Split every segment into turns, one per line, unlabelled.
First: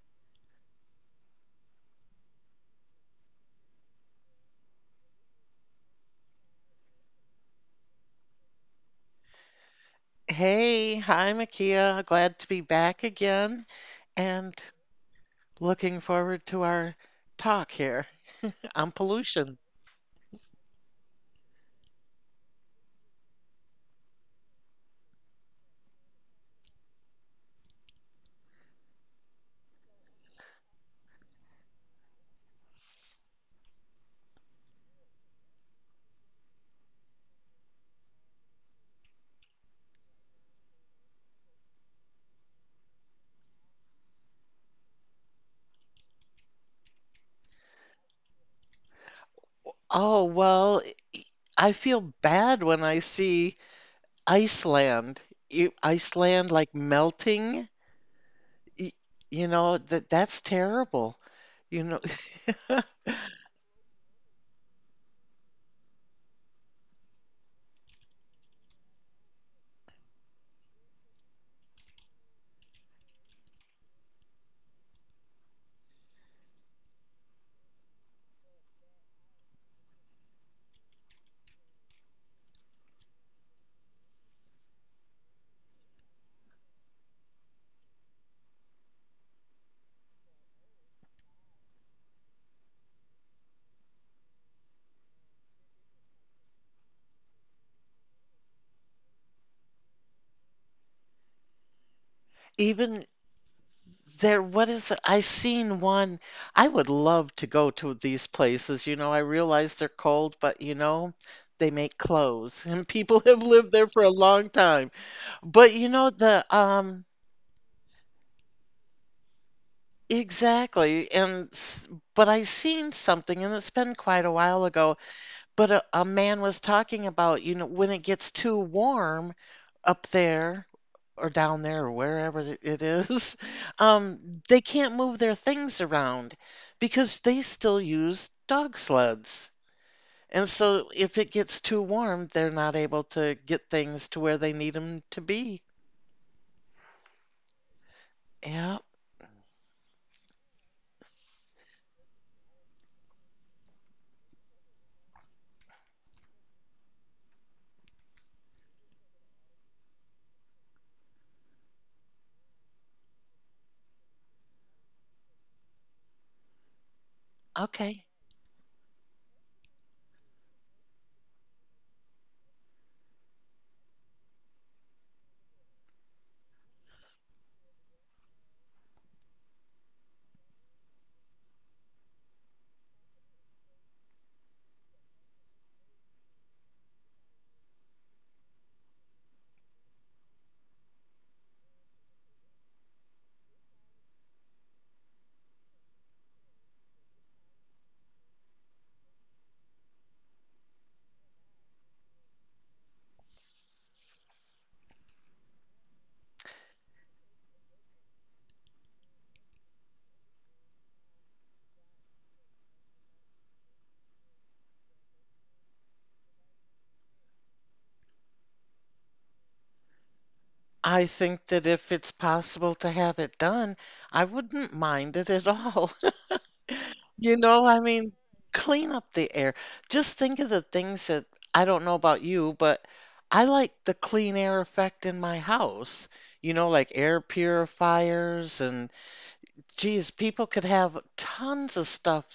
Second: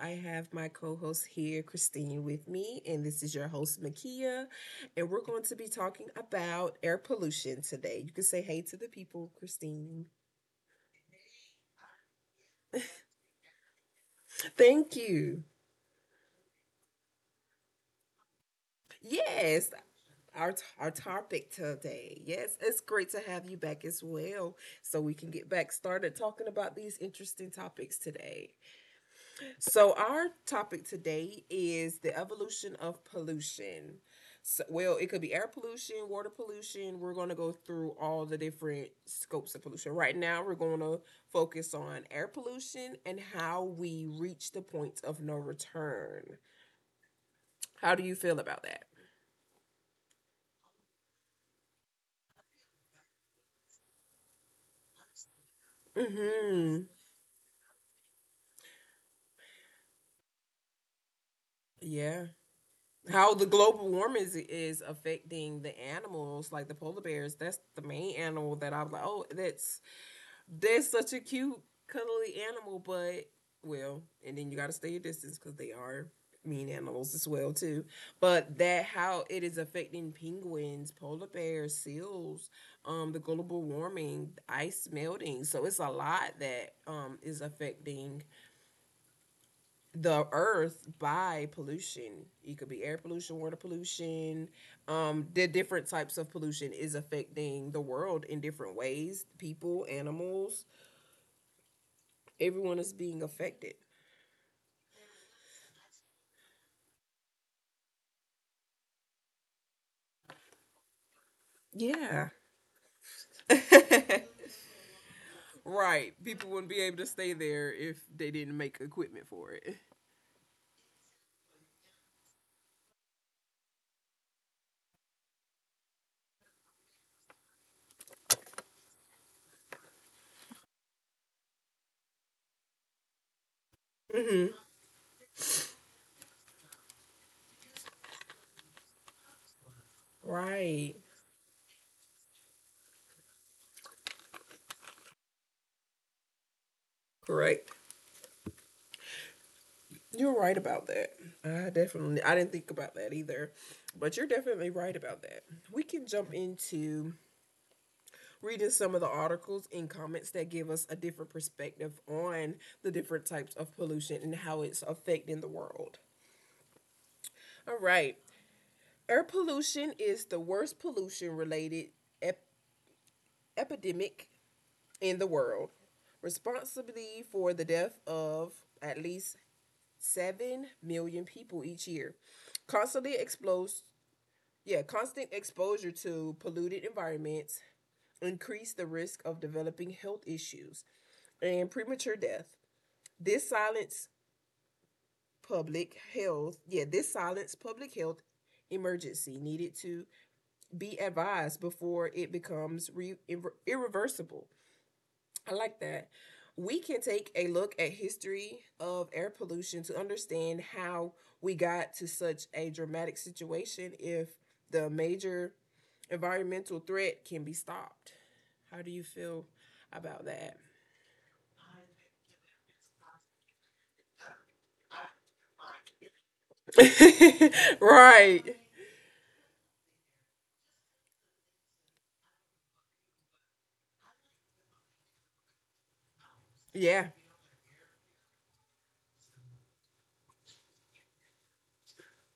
I have my co host here, Christine, with me, and this is your host, Makia. And we're going to be talking about air pollution today. You can say hey to the people, Christine.
Hey, hi, Makia. Glad to be back again and
Thank you.
looking forward to our talk here on pollution.
Yes, our, our topic today. Yes, it's great to have you back as well so we can get back started talking about these interesting topics today. So our topic today is the evolution of pollution. So, well, it could be air pollution, water pollution. We're going to go through all the different scopes of pollution. Right now, we're going to focus on air pollution and how we reach the point of no return. How do you feel about that?
Oh, well, I feel bad when I see Iceland, Iceland like
hmm
melting. Y- You know, that's terrible. You know,
Yeah. How the global warming is affecting the animals, like the polar bears. That's the main animal that I was like, oh, that's they're such a cute, cuddly animal, but well, and then you got to stay your distance because they are mean animals as well too. But that how it is affecting penguins, polar bears, seals, the global warming, ice melting. So it's a lot that is affecting the earth by pollution. It could be air pollution, water pollution. The different types of pollution is affecting the world in different ways. People, animals, everyone is
even
being affected.
There, what is it? I seen one. I would love to go to these places. I realize they're cold, but they make
Yeah.
clothes and people have lived there for a long time. But you know,
Right.
the,
People wouldn't be able to stay there if they didn't make equipment for it.
Exactly. But I seen something, and it's been quite a while ago. But a man was talking about, when it gets too warm up there or down there or wherever it is, um,
Mm-hmm.
they can't move their things around because they still use dog sleds. And so
Right.
if it gets too warm, they're not able to get things to where they need them to be.
Correct.
Yeah,
You're right about that. I definitely I didn't think about that either. But you're definitely right about that. We can jump into reading some of the articles and comments that give us a different perspective on the different types of pollution and how it's affecting the world. All
okay.
right. Air pollution is the worst pollution related ep- epidemic in the world, responsibility for the death of at least 7 million people each year. Constantly exposed, yeah, constant exposure to polluted environments increase the risk of developing health issues and premature death. This silence public health, yeah, this silence public health emergency needed to be advised before it becomes irreversible. I like that. We can take a look at history of air pollution to understand how we got to such a dramatic situation if the major environmental threat can be stopped. How do you feel about that?
I think that if it's possible to have it done, I wouldn't mind it at all. I mean,
Right.
clean up the air. Just think of the things that I don't know about you, but I like the clean air effect in my house. Like
Yeah.
air purifiers, and geez, people could have tons of stuff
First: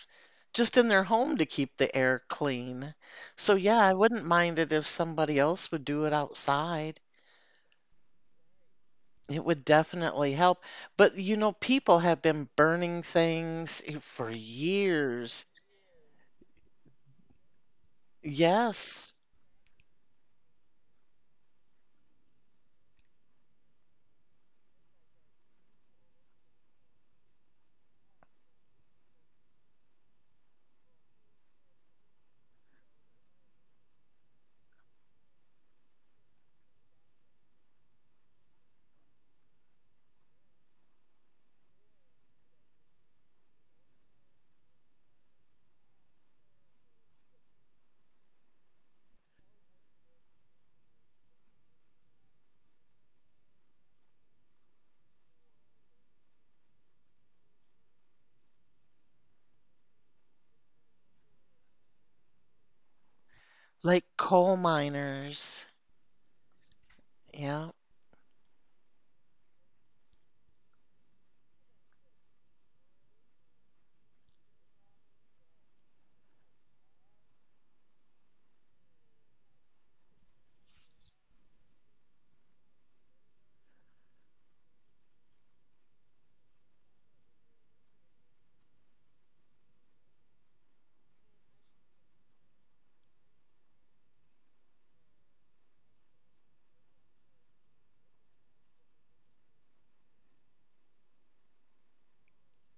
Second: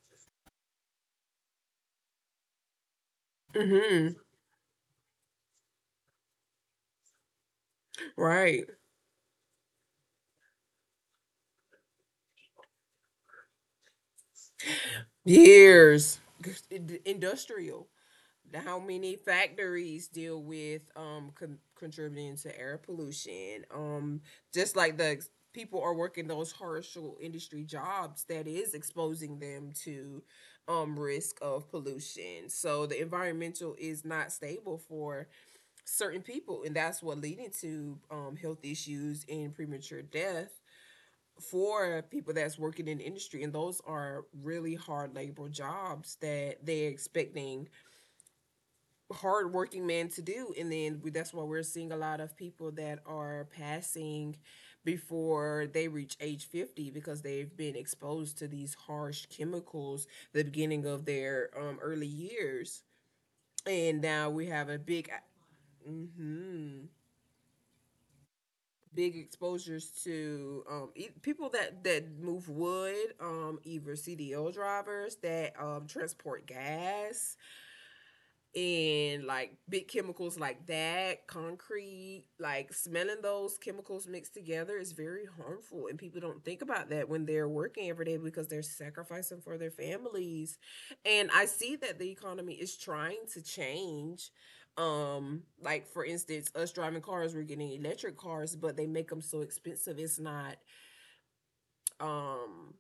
just in their home to keep the air clean. So yeah, I
Mhm.
wouldn't mind it if somebody else would do it outside.
Right.
It would definitely help. But people have been burning things for years.
Years. Industrial. How many
Yes.
factories deal with contributing to air pollution just like the people are working those harshal industry jobs that is exposing them to risk of pollution so the environmental is not stable for certain people and that's what leading to health issues and premature death for people that's working in industry and those are really hard labor jobs that they're expecting hardworking man to do and then that's why we're seeing a lot of people that are passing before they reach age 50 because they've been exposed to these harsh chemicals the beginning of their early years and
Like
now we
coal
have a big
miners.
mhm,
Yeah.
big exposures to people that move wood, either CDL drivers that transport gas and like big chemicals like that, concrete, like smelling those chemicals mixed together is very harmful. And people don't think about that when they're working every day because they're sacrificing for their families. And I see that the economy is trying to change. Like for instance, us driving cars, we're getting electric cars, but they make them so expensive. It's not, um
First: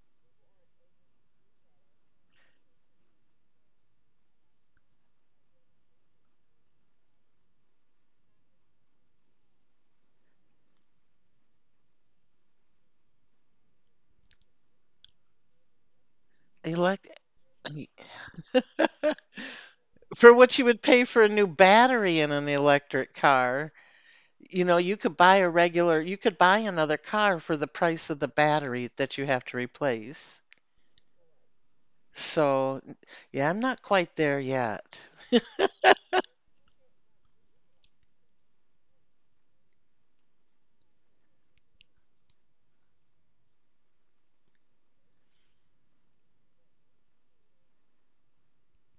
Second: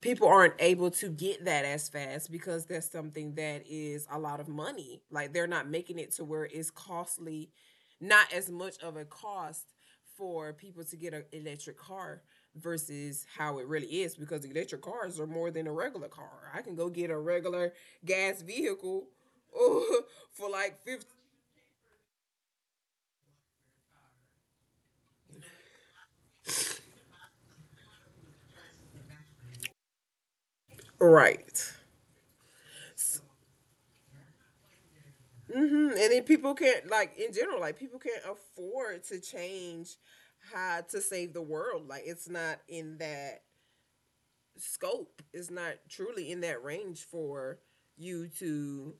people aren't able to get that as fast because that's something that is a lot of money. Like they're not making it to where it's costly, not as much of a cost for people to get an electric car versus how it really is because electric cars are more than a regular car. I can go
Elect
get a regular gas vehicle
For
for
what you
like
would pay
50.
for a new battery in an electric car, you could buy another car for the price of the battery that you have to replace.
Right.
So, yeah, I'm not quite there yet.
Hmm. And then people can't, like in general, like people can't afford to change how to save the world. Like it's not in that scope. It's not truly in that range for you to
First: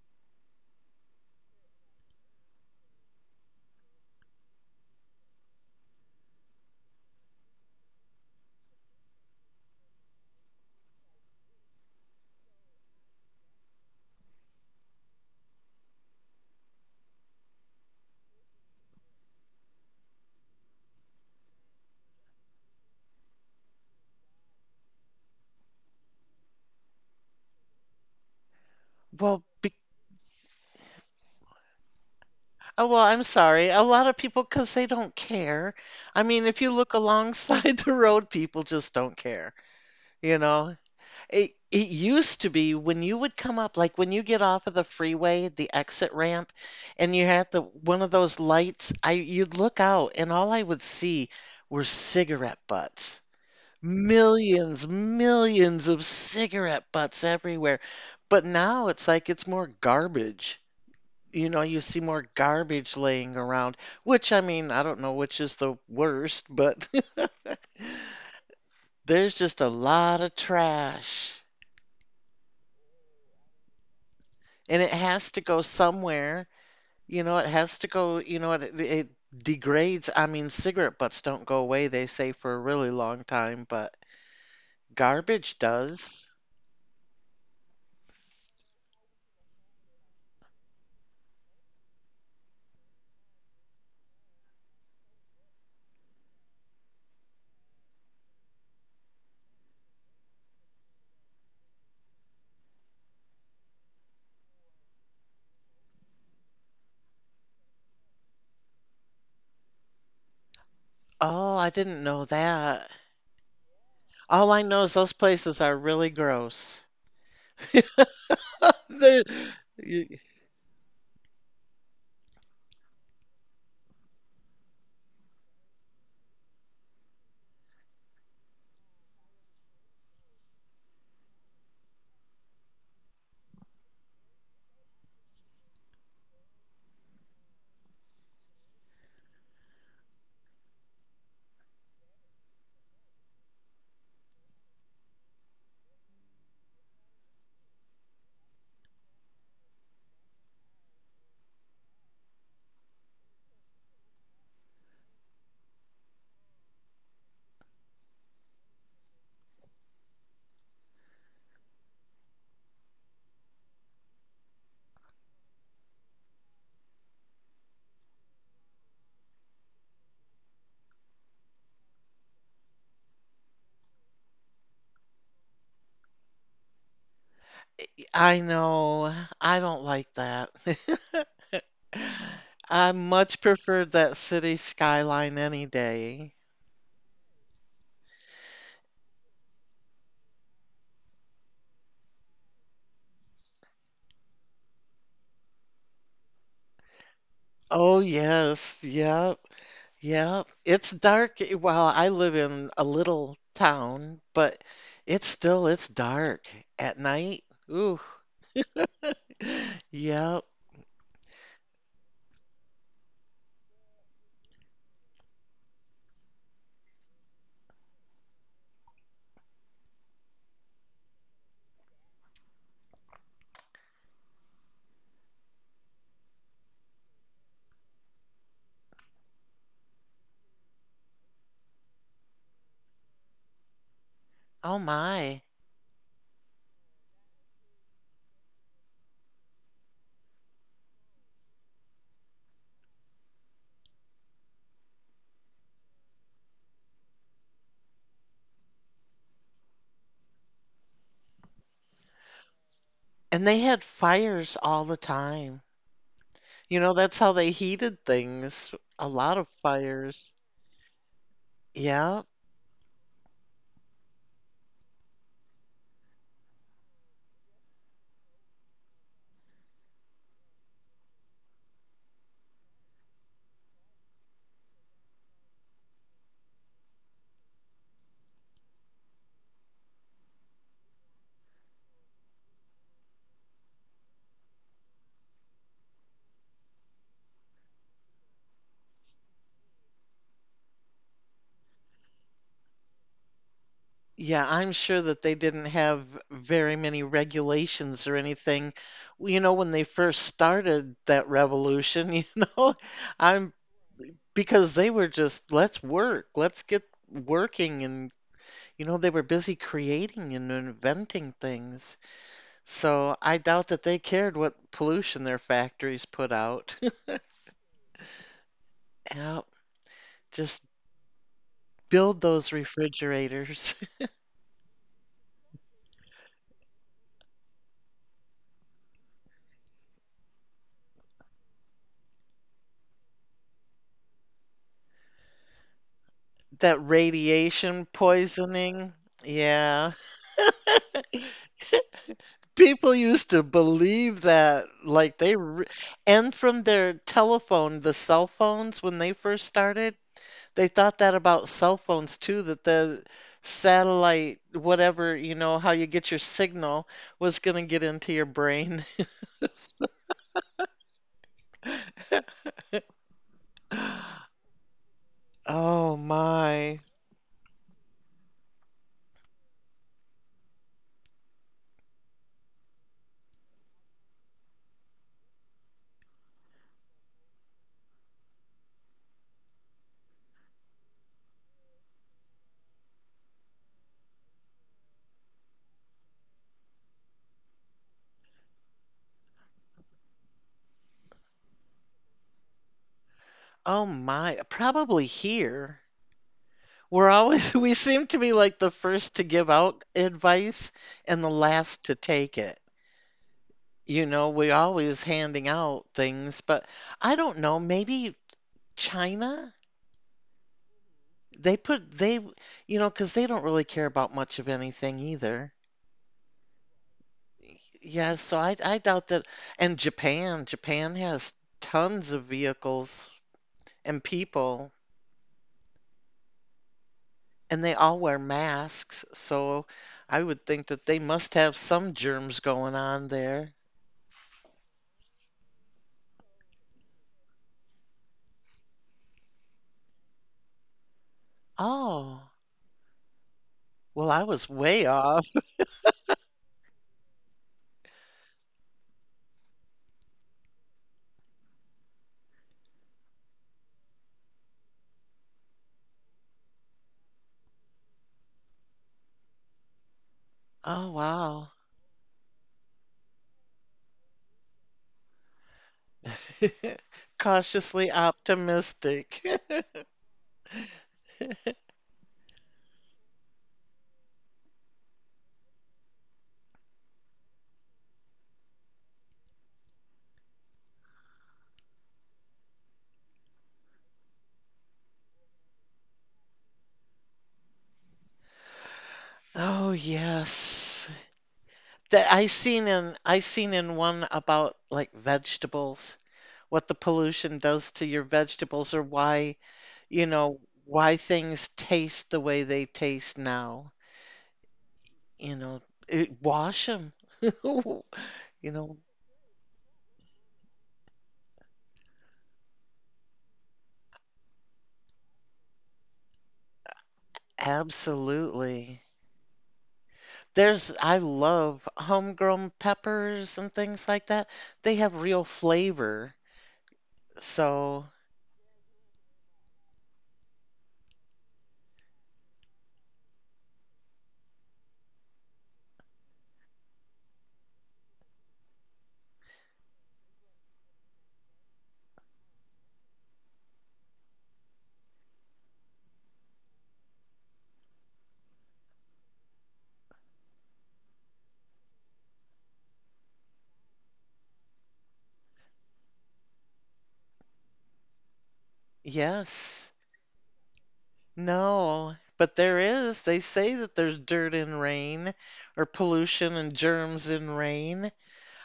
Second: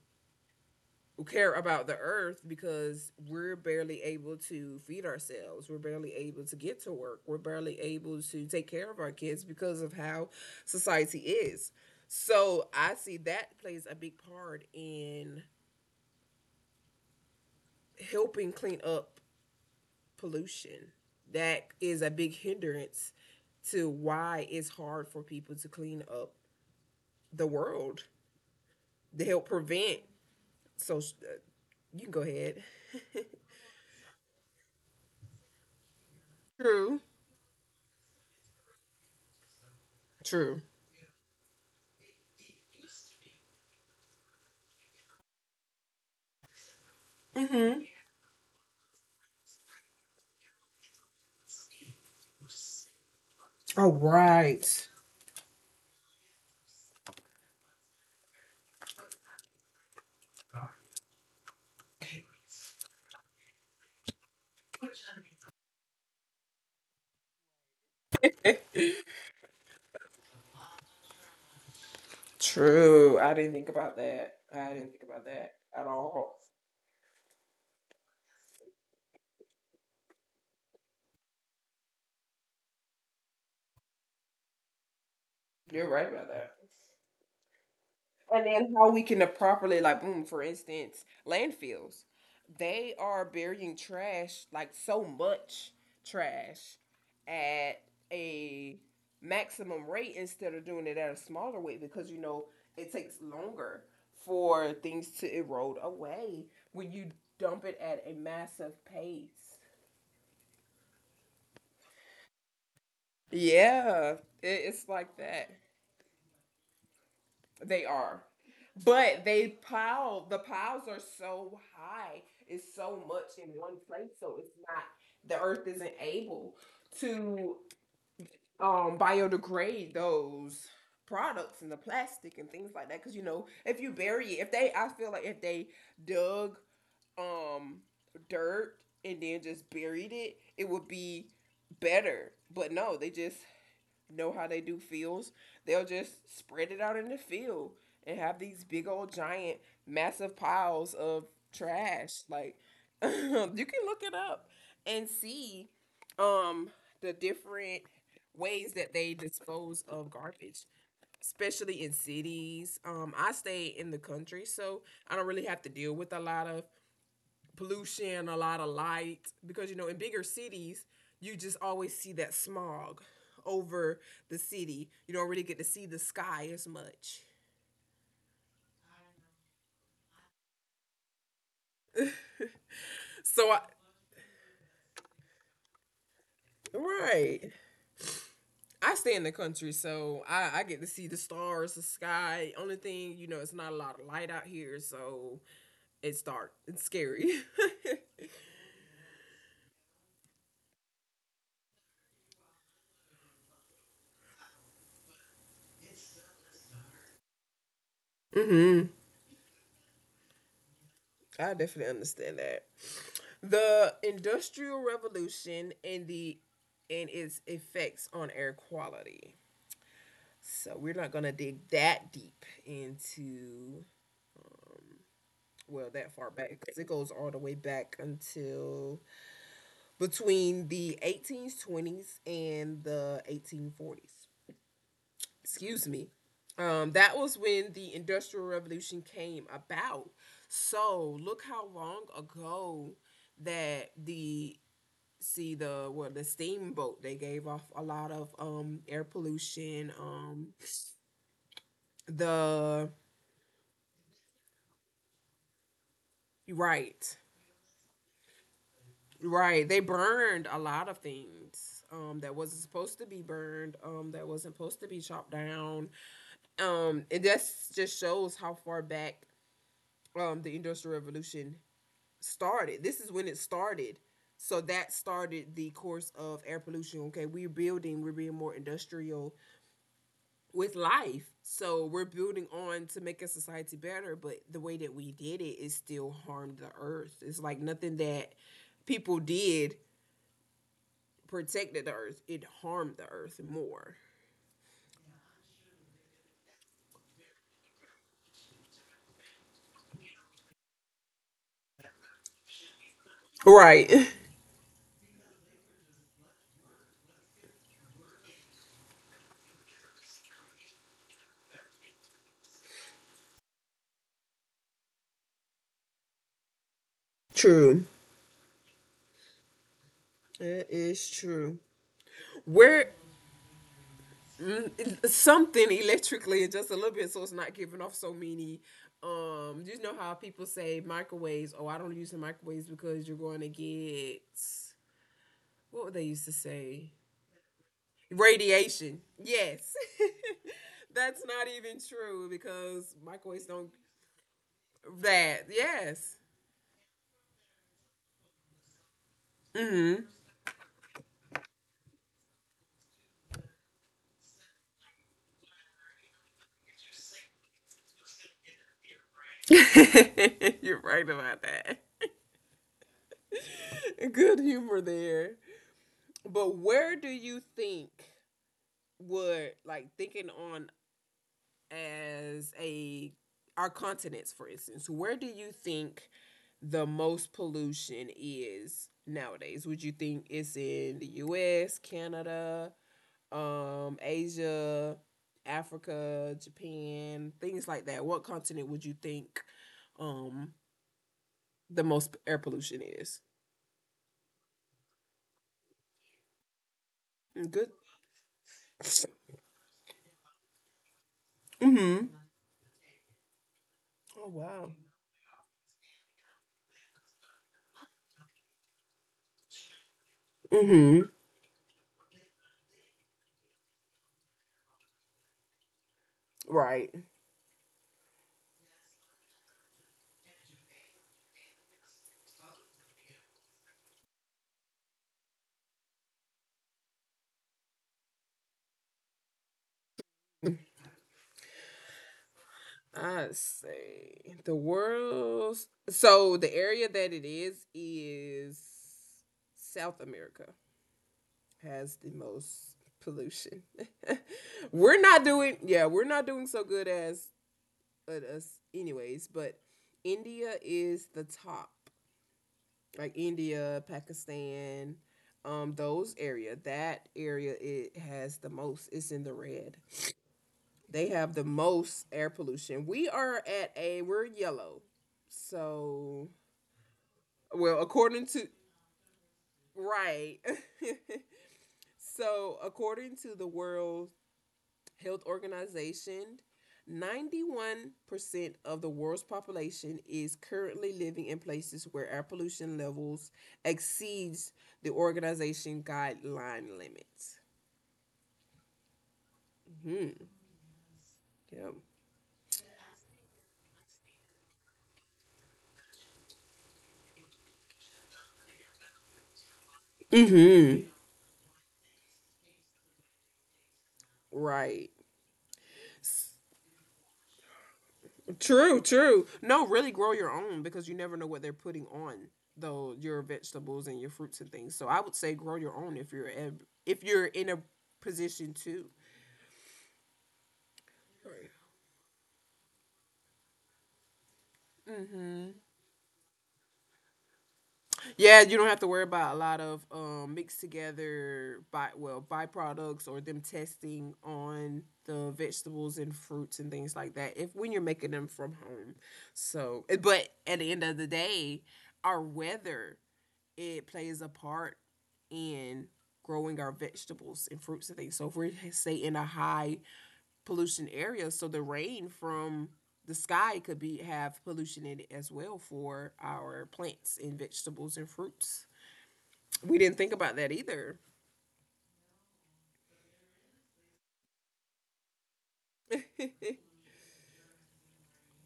care about the earth because we're barely able to feed ourselves. We're barely able to get to work. We're barely able to take care of our kids because of how society is. So I see that plays a big part in helping clean up pollution. That is a big hindrance to why it's hard for people to clean up the world to
Well,
help
be
prevent social. You can go ahead.
Oh, well, I'm sorry. A lot of people, because they don't care. I mean, if you look
True.
alongside the road, people just don't care, you
True.
know? It used to be when you would come up, like when you get off of the freeway, the exit ramp, and you had the
Mm-hmm.
one of those lights, I you'd look out and all I would see were cigarette butts.
All right.
Millions, millions of cigarette butts everywhere. But now it's like it's more garbage. You see more garbage laying around, which, I mean, I don't know which is the worst, but there's just a lot of trash.
True. I didn't think about that. I
And
didn't
it
think about
has to
that
go
at all.
somewhere. It has to go, it degrades. I mean, cigarette butts don't go away, they say, for a really long time, but garbage
You're right
does.
about that. And then how we can properly, like boom, for instance, landfills, they are burying trash, like so much trash at a maximum rate instead of doing it at a smaller rate, because you know it takes longer for things to erode away when you dump it at a massive pace.
Oh, I didn't know that.
Yeah,
All I
it,
know
it's
is those
like that.
places are really gross.
They are. But
They're-
they
y-
pile, the piles are so high, it's so much in one place, so it's not, the earth isn't able to biodegrade those products and the plastic and things like that. Cause you know, if you bury it, if they, I feel like if they dug um dirt and then just buried it, it would be better. But no, they just know how they do fields, they'll just spread it out in the field and have these big old giant massive piles of trash. Like you can look it up and see um the different ways that they dispose of garbage, especially in cities. I stay in the country, so I don't really have to deal with a lot of pollution, a lot of light, because you know in bigger cities you just always see that smog over the city. You don't really get to see the sky as much.
I know. I don't like that. I much
So I,
preferred that city skyline any day.
right, I stay in the country, so I get to see the stars, the sky. Only thing you know, it's not a lot of light out here, so it's dark. It's scary.
Oh, yes. Yeah. Yeah, it's dark. Well, I live in a little town, but it's still it's dark at night. Ooh.
Mm hmm.
Yep.
I definitely understand that. The Industrial Revolution and the and its effects on air quality. So we're not gonna dig that deep into well that far back because it goes all the way back until between the 1820s and the 1840s.
Oh my.
Excuse me. That was when the Industrial Revolution came about. So look how long ago that the, see the, well, the steamboat, they gave off a lot of air pollution, the
And they had fires all the time. That's
right.
how they heated things. A lot of
Right. They
fires.
burned a lot of things,
Yeah.
that wasn't supposed to be burned, that wasn't supposed to be chopped down. And that just shows how far back, the Industrial Revolution started. This is when it started. So that started the course of air pollution. Okay, we're building, we're being more industrial with life. So we're building on to make a society better, but the way that we did it is still harmed the earth. It's like nothing that people did protected the earth, it harmed the earth more.
Yeah, I'm sure that they didn't have very many regulations or anything. Well, when they first started that revolution, you know, I'm
Right.
because they were just, let's work, let's get working. And, they were busy creating and inventing things. So I doubt that they cared what pollution their factories put out.
True.
Yeah, just
It is true.
build those
Where
refrigerators.
mm, something electrically just a little bit so it's not giving off so many, you know how people say microwaves, oh I don't use the microwaves because you're going to get, what would they used to
That
say,
radiation poisoning.
radiation, yes.
Yeah.
That's not even true because
People used to
microwaves don't
believe that, like,
that, yes.
and from their telephone, the cell phones when they first started,
Mm-hmm.
they thought that about cell phones too, that the satellite, whatever, how you get your signal was going to get into your brain.
You're right about that. Good humor there.
Oh
But
my.
where do you think, would like thinking on, as a, our continents for instance, where do you think the most pollution is nowadays? Would you think it's in the US, Canada, Asia, Africa, Japan, things like that? What continent would you think um the most air pollution is?
Oh my. Probably here.
Good.
We seem to be like the first to give out advice and the last to
Mhm.
take it.
Oh
We're
wow.
always handing out things, but I don't know, maybe China?
Mhm.
They put, they, you know, Because they don't really care about much of anything either.
Right.
Yeah, so I doubt that. And Japan has tons of vehicles and people, and they all wear masks. So I would think that they must have some germs going on
I
there.
say the world's so the area that it is South America has the
Oh,
most pollution.
well, I was way
We're not
off.
doing, yeah, we're not doing so good as at us anyways, but India is the top. Like India, Pakistan, those area, that area it has the most. It's in the red.
Oh,
They have the
wow.
most air pollution. We are at a we're yellow. So, well,
Cautiously
according to
optimistic.
right. So, according to the World Health Organization, 91% of the world's population is currently living in places where air pollution levels exceeds the organization guideline limits.
Oh,
Mhm.
yes.
Yep.
That I seen in one about, like, vegetables, what the pollution does to your vegetables, or why you know,
Mhm.
why things taste the way they taste now.
Right.
You know, Wash them. You know,
True, true. No, really grow your own because you never know what they're putting on though your vegetables and your fruits and things. So I would say grow your own if you're if you're in a position
Absolutely.
to.
I love homegrown peppers and things like that. They have real
Mhm.
flavor. So,
Yeah, you don't have to worry about a lot of, mixed together by well byproducts or them testing on the vegetables and fruits and things like that. If when you're making them from home, but at the end of the day, our weather it plays a part in growing our vegetables and fruits and things. So if we're say in a high pollution area, the rain from the sky could be have pollution in it as well for our plants and vegetables and fruits.
yes,
We didn't think about that either.
no, but there is. They say that there's dirt in rain, or pollution and germs in rain.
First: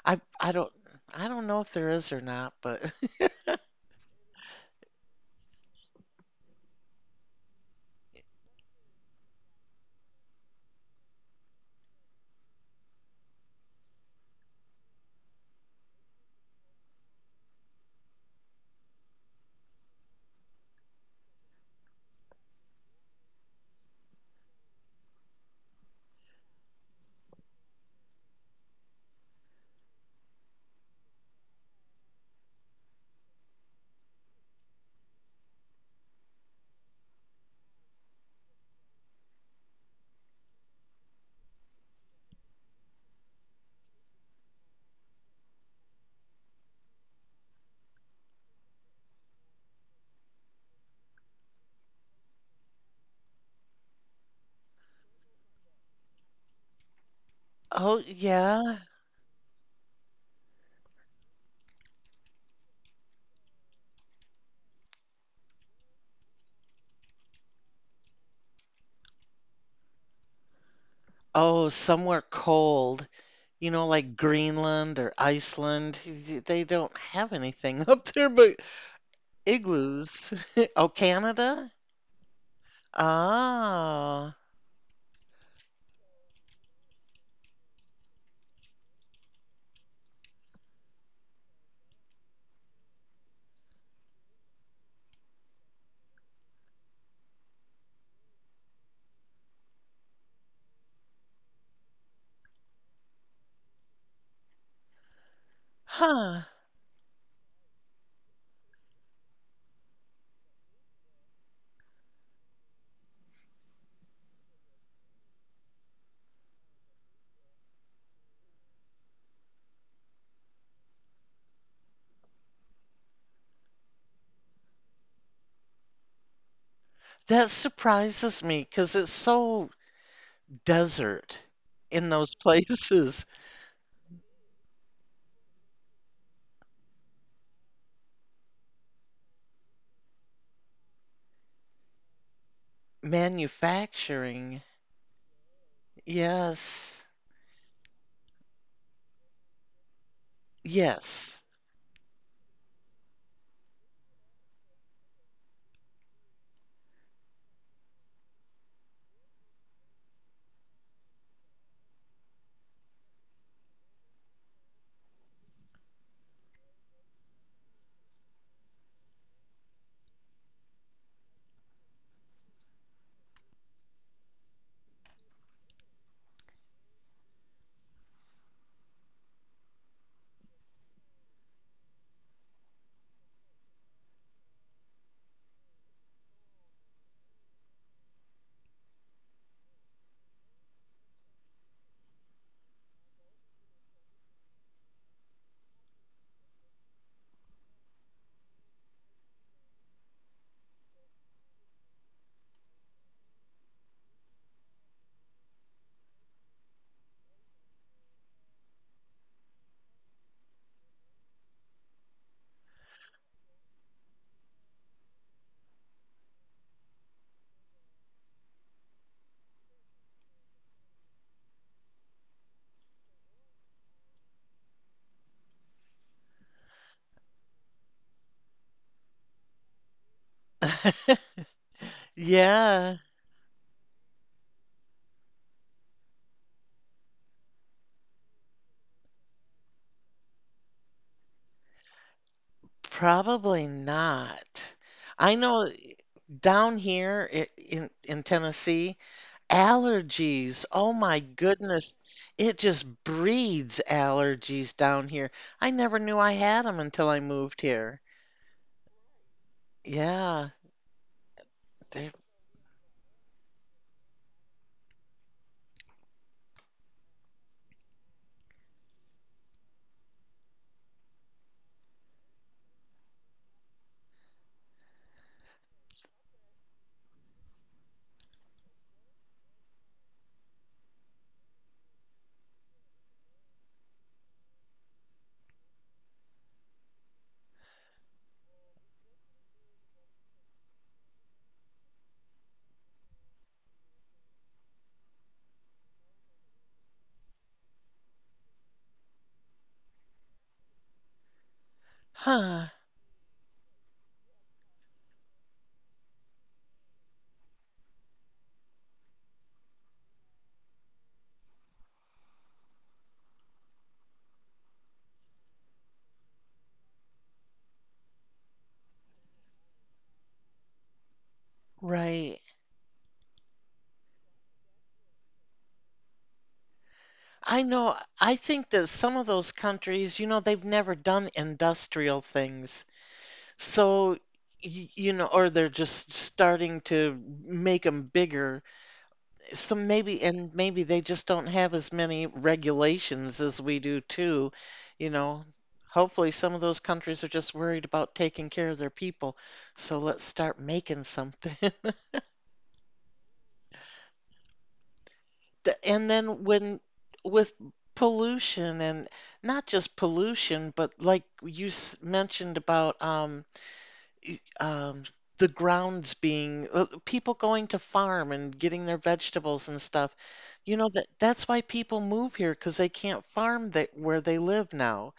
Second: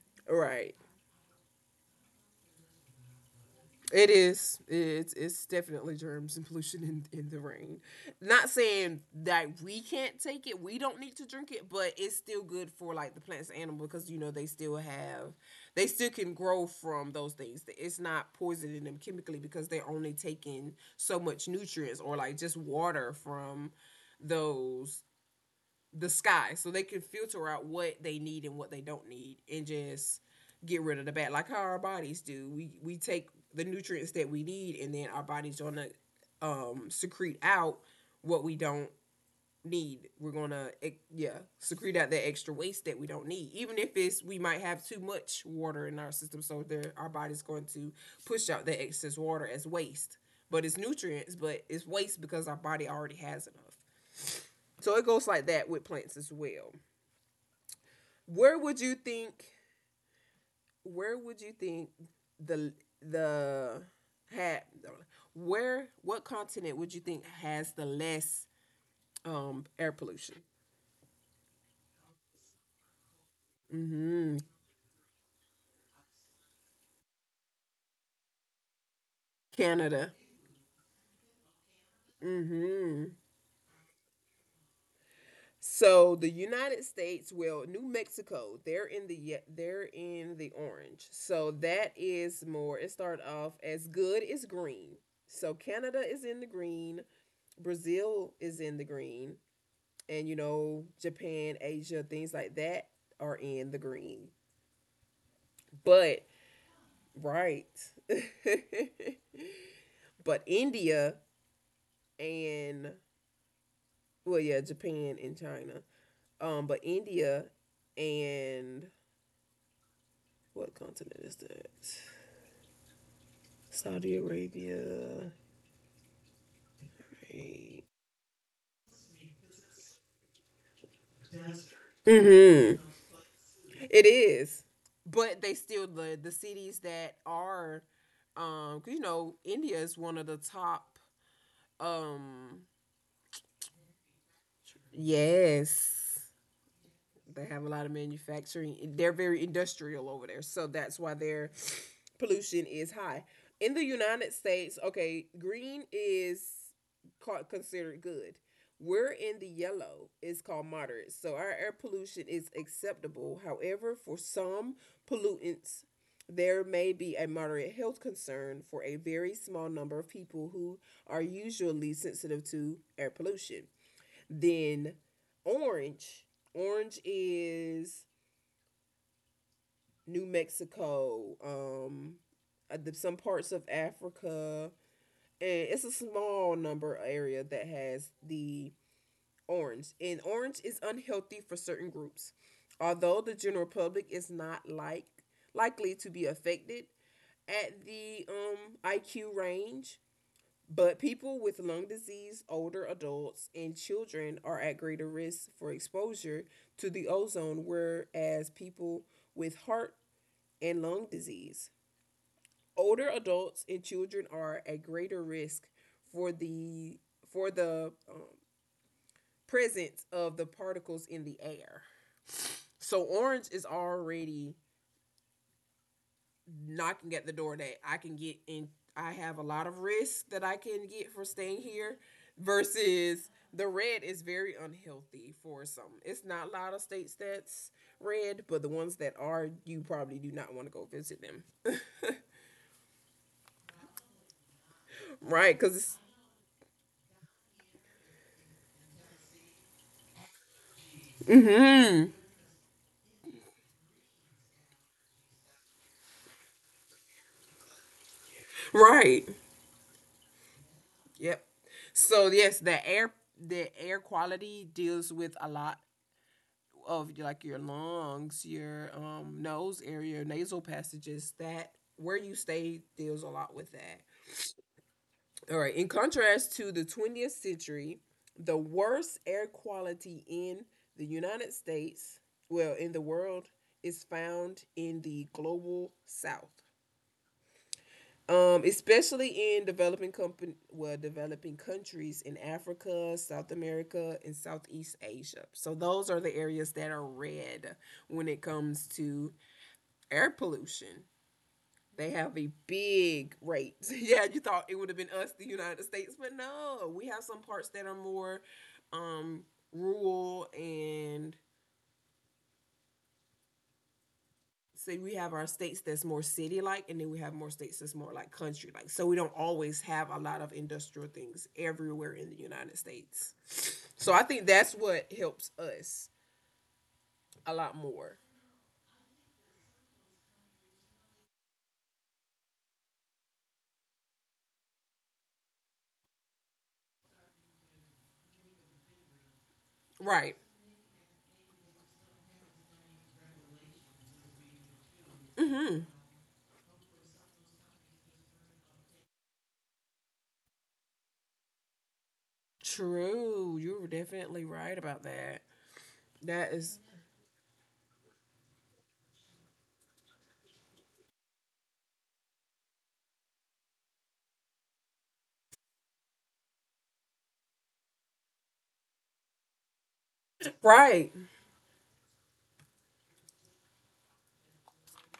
I, I don't,
Right.
I don't know if there is or not, but
It is. It's definitely germs and pollution in the rain. Not saying that we can't take it, we don't need to drink it, but it's still good for like the plants and animal because they still have they still can grow from those things. It's not poisoning them chemically because they're only taking so much nutrients or like just water from those the sky, so they can filter out what they need and what they don't need and just get rid of the bad, like how our bodies do. We take the nutrients that we need, and then our body's gonna secrete out what we don't need. Yeah, secrete out that extra waste that we don't need. Even if it's we might have too much water in our system, so there our body's going to push out that excess water as waste, but it's nutrients, but it's waste because our body already has enough. So it goes like that with plants as well.
oh,
Where
yeah.
would you think where would you think the the had Where what continent would you think has the less air pollution?
Oh, somewhere cold, like
Mhm.
Greenland or Iceland. They don't have anything up there but
Canada.
igloos. Oh, Canada?
Mhm.
Ah,
So the United States, well, New Mexico, they're in the they're in the orange. So that is more, it started off as good as green. So Canada is in the green, Brazil is in the green, and you know Japan, Asia, things like that are in the green. But
huh.
right. But India and well, yeah, Japan and China. But India and what continent is that? Saudi Arabia.
That
Right.
surprises me because it's so desert in those
Mhm.
places.
It is. But they still the cities that are you know, India is one of the top um
Manufacturing.
yes.
Yes.
They have a lot of manufacturing. They're very industrial over there. So that's why
Yes.
their pollution is high. In the United States, okay, green is considered good. We're in the yellow. It's called moderate. So our air pollution is acceptable. However, for some pollutants, there may be a moderate health concern for a very small number of people who are usually sensitive to air pollution. Then Orange. Orange is New Mexico, some parts of Africa, and it's a small number area that has the orange. And orange is unhealthy for certain groups. Although the general public is not like likely to be affected at the IQ range. But people with lung disease, older adults, and children are at greater risk for exposure to the ozone, whereas people with heart and lung disease, older adults, and children are at greater risk for the for the um, presence of the particles in the air. So orange is already knocking at the door that I can get in. I have a lot of risk that I can get for staying here
Yeah,
versus the red is very unhealthy for some. It's not a lot of states that's red, but the ones that are, you probably do not want to go visit them.
probably not. I
Right,
know
because it's...
down here, in Tennessee, allergies. Oh my goodness.
Mm-hmm.
It just breeds allergies down here. I never knew I had them until I moved here.
Right.
Yeah,
Yep.
they're,
So yes, the air quality deals with a lot of like your lungs, your nose area, nasal passages, that where you stay deals a lot with that. All right. In contrast to the 20th century, the worst air quality in the United States, well, in the world, is found in the global south, especially in developing well, developing countries in Africa, South America, and Southeast Asia. So those are the areas that are red when it comes to air pollution. They have a
huh,
big rate. Yeah, you thought it would have been us, the United States, but no, we have some parts that are more um, rural, and say we have our states that's more city like, and then we have more states that's more like country like, so we don't always have a lot of industrial things everywhere in the
right.
United States. So I think that's what helps us a
I
lot
know,
more.
I think that some of those countries, they've never done industrial things. So, or they're just starting to make them bigger. So maybe,
Right.
and maybe they just don't have as many regulations as we do too. You know,
Hmm.
Hopefully some of those countries are just worried about taking care of their people. So let's start making something.
True, you're definitely right about that.
And then
That is
when with pollution and not just pollution, but like mentioned about y- um, the grounds being, people going to farm and getting their vegetables and stuff. You know that
right.
that's why people move here because they can't farm that where they live now,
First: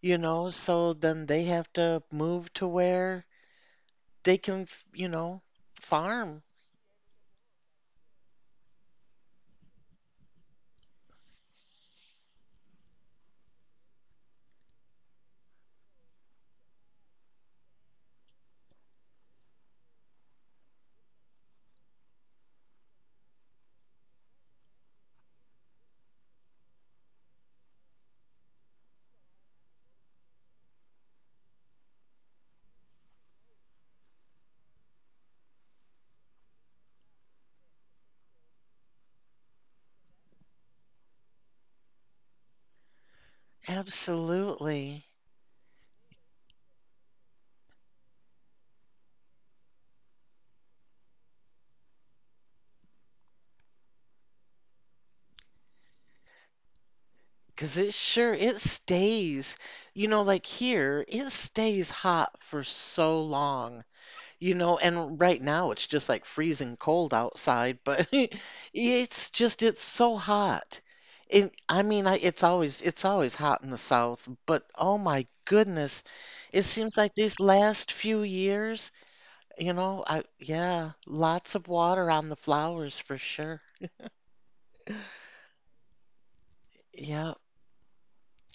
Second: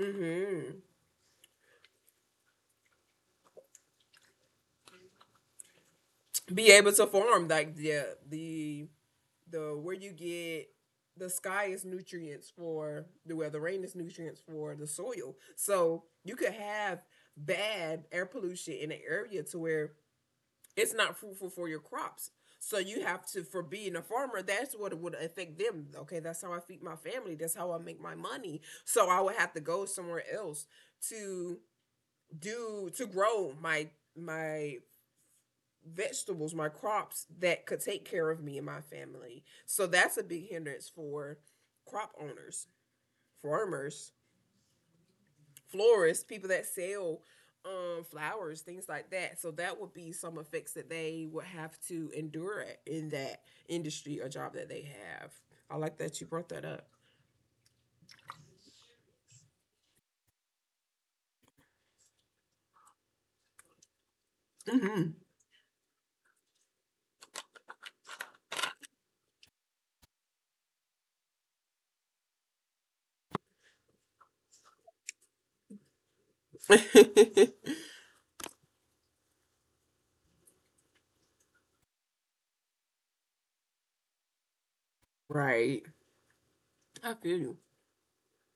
so then they have to move to where they can, farm.
Be able to farm like the the where you get the sky is nutrients for the, well, the rain is nutrients for the soil. So you could have bad air pollution in an area to where it's not fruitful for your crops. So you have to, for being a farmer, that's what would affect them. Okay, that's how I feed my family. That's how I make my money. So I would have to go somewhere else to do to grow my vegetables, my crops that could take care of me and my family. So that's a big hindrance for crop owners, farmers,
Absolutely.
florists, people that sell flowers, things like that. So that would be some effects that they would have to endure in that industry or job that they have. I like that you brought that up.
Because it stays, like here, it stays hot for so long.
Hmm.
And right now it's just like freezing cold outside, but it's just it's so hot. And I mean, it's always hot in the South, but, oh my goodness, it seems like these last few years, you know, I yeah, lots of water on the flowers for sure.
Right. I
Yeah.
feel you.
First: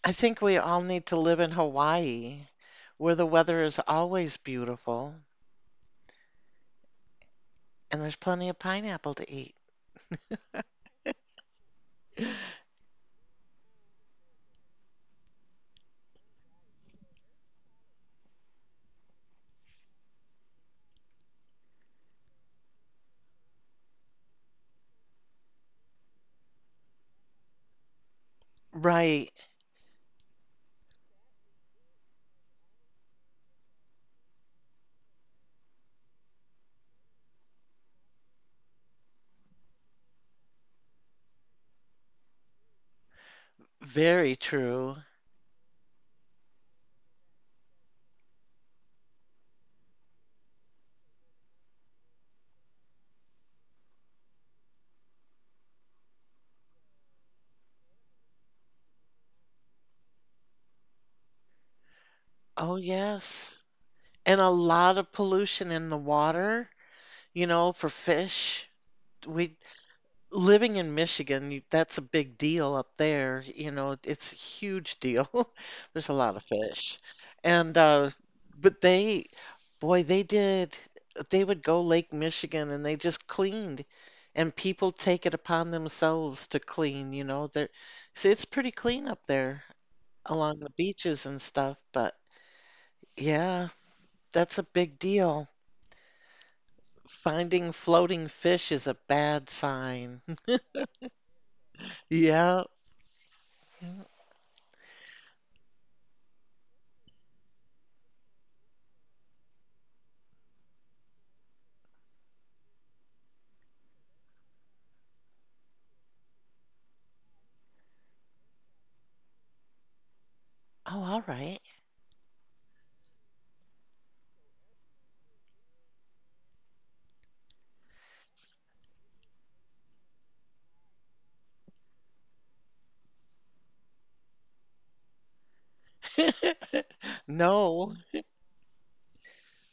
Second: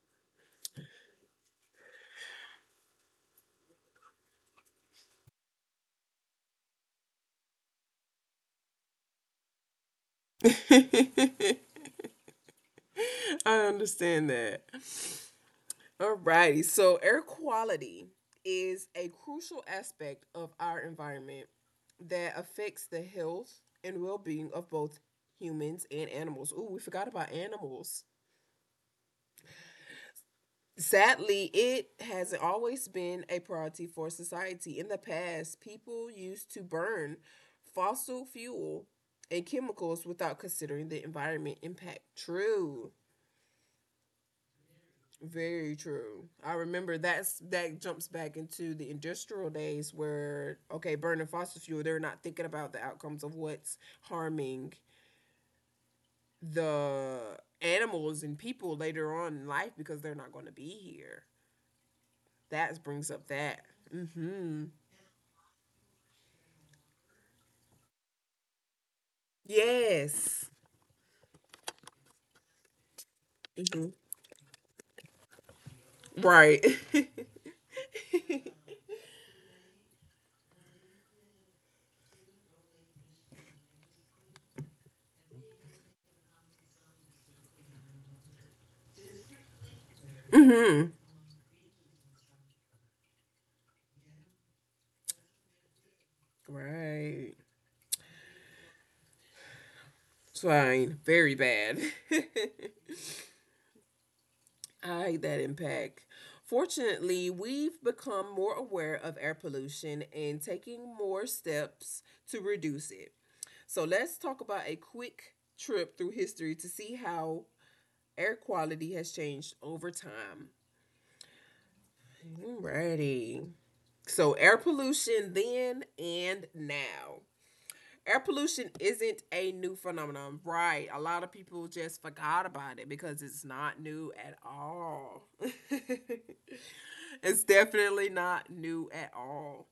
I think we all need to live in Hawaii, where the weather is always beautiful and there's plenty of pineapple to eat.
I understand that. Alrighty, so air quality is a crucial aspect of our environment that affects the health and well being of both humans and animals. Ooh, we forgot about animals.
Right.
Sadly, it has always been a priority for society. In the past, people used to burn fossil fuel and chemicals without considering the environment impact. True.
Very true.
Very true. I remember that's that jumps back into the industrial days where okay, burning fossil fuel, they're not thinking about the outcomes of what's harming the animals and people later on in life because they're not going to be here.
Oh,
That brings up
yes.
that.
And a
Mhm.
lot of pollution in the water, for fish. We
Yes.
living in Michigan, that's a big deal up there.
Hmm.
It's a huge deal. There's a lot of
Right.
fish. And but they boy, they would go Lake Michigan and they just cleaned. And people take it upon themselves to clean. So it's pretty clean up there along the
Mhm.
beaches and stuff, but yeah. That's a big deal.
Right.
Finding floating fish is a bad sign.
Fine. Very bad.
Yeah.
I hate that impact. Fortunately, we've become more aware of air pollution and taking more steps to reduce it. So, let's talk about a quick trip through history to see how air quality has changed over time.
Oh, all right.
Alrighty. So, air pollution then and now. Air pollution isn't a new phenomenon, right? A lot of people just forgot about it because it's not new at all. It's
No,
definitely not new at all.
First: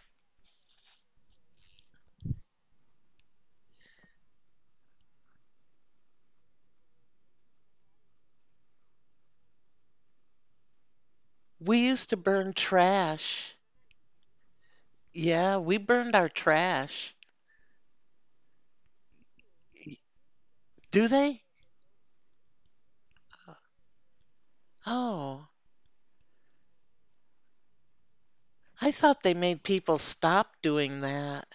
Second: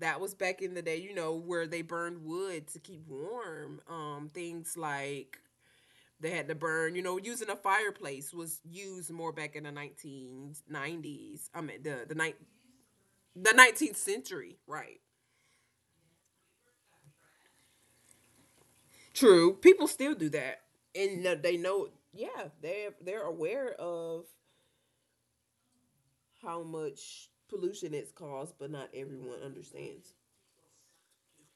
That was back in the day, you know, where they burned wood to keep warm. Things like they had to burn, you know, using a fireplace was used more back in the 1990s. I
we
mean,
used to burn
the
trash.
19th century, right?
Yeah, we burned our trash.
True. People
Y-
still do that,
Do
and
they?
they know, yeah, they're aware of
Oh,
how much pollution it's caused, but not
I thought they
everyone
made people
understands.
stop doing that.